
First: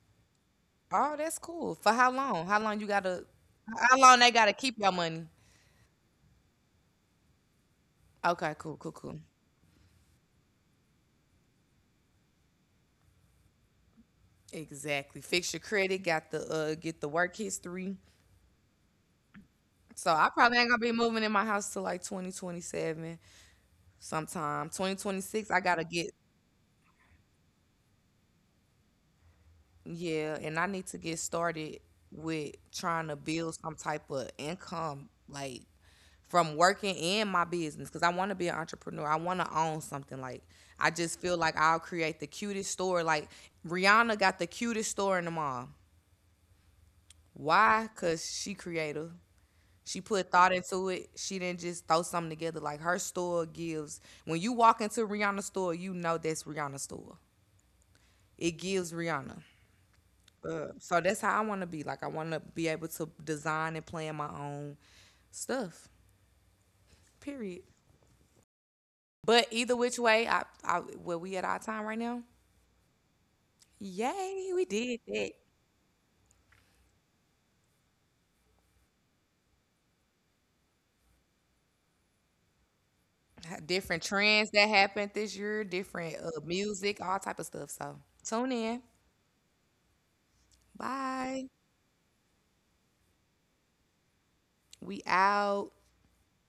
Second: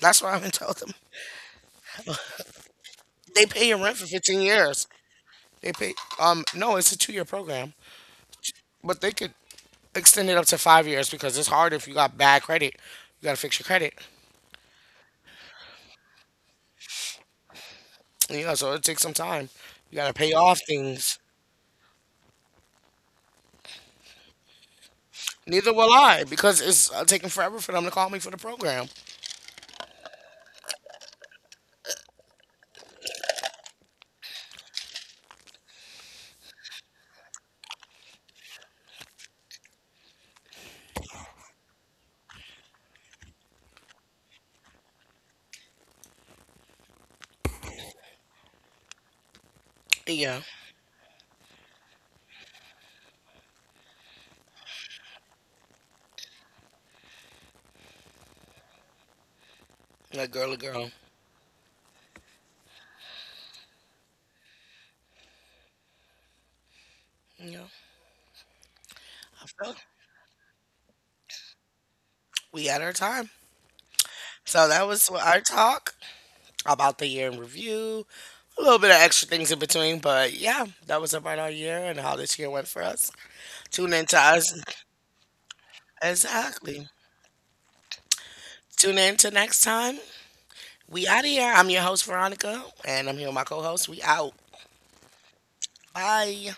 That's what I've been telling them.
Oh, that's cool. For how long? How long you gotta?
They pay your rent
How
for
long they
15
gotta keep
years.
your money?
They pay, no, it's a two-year program,
Okay, cool, cool,
but they
cool.
could extend it up to five years because it's hard if you got bad credit. You got to fix your credit.
Exactly. Fix your credit. Got the get the work history.
You know, so it takes some time. You got
So
to
I
pay
probably
off
ain't gonna be
things.
moving in my house till like 2027 sometime. 2026. I
Neither
gotta
will
get
I because it's taking forever for them to call me for the program.
yeah, and I need to get started with trying to build some type of income, like from working in my business, because I want to be an entrepreneur. I want to own something. Like, I just feel like I'll create the cutest store. Like, Rihanna got the cutest store in the mall. Why? Because she creative. She put
Yeah,
thought into it. She didn't just throw something together. Like her store gives. When you walk into Rihanna's store, you know that's Rihanna's store. It gives Rihanna.
like girly
Uh,
girl.
so that's how I want to be. Like I want to be able to design and plan my own stuff. Period.
Yeah, I
But
feel
either which way, I where we at our time right now?
we had our time.
Yay,
So
we
that
did
was our
that.
talk about the year in review, a little bit of extra things in between. But yeah, that was about our year and how this year went for us. Tune in
Different
to us.
trends that happened this year, different
Exactly.
music, all type of stuff. So tune in.
Tune in to next time. We out of here.
Bye.
I'm your host, Veronica, and I'm here with my co host. We out.
We out.
Bye.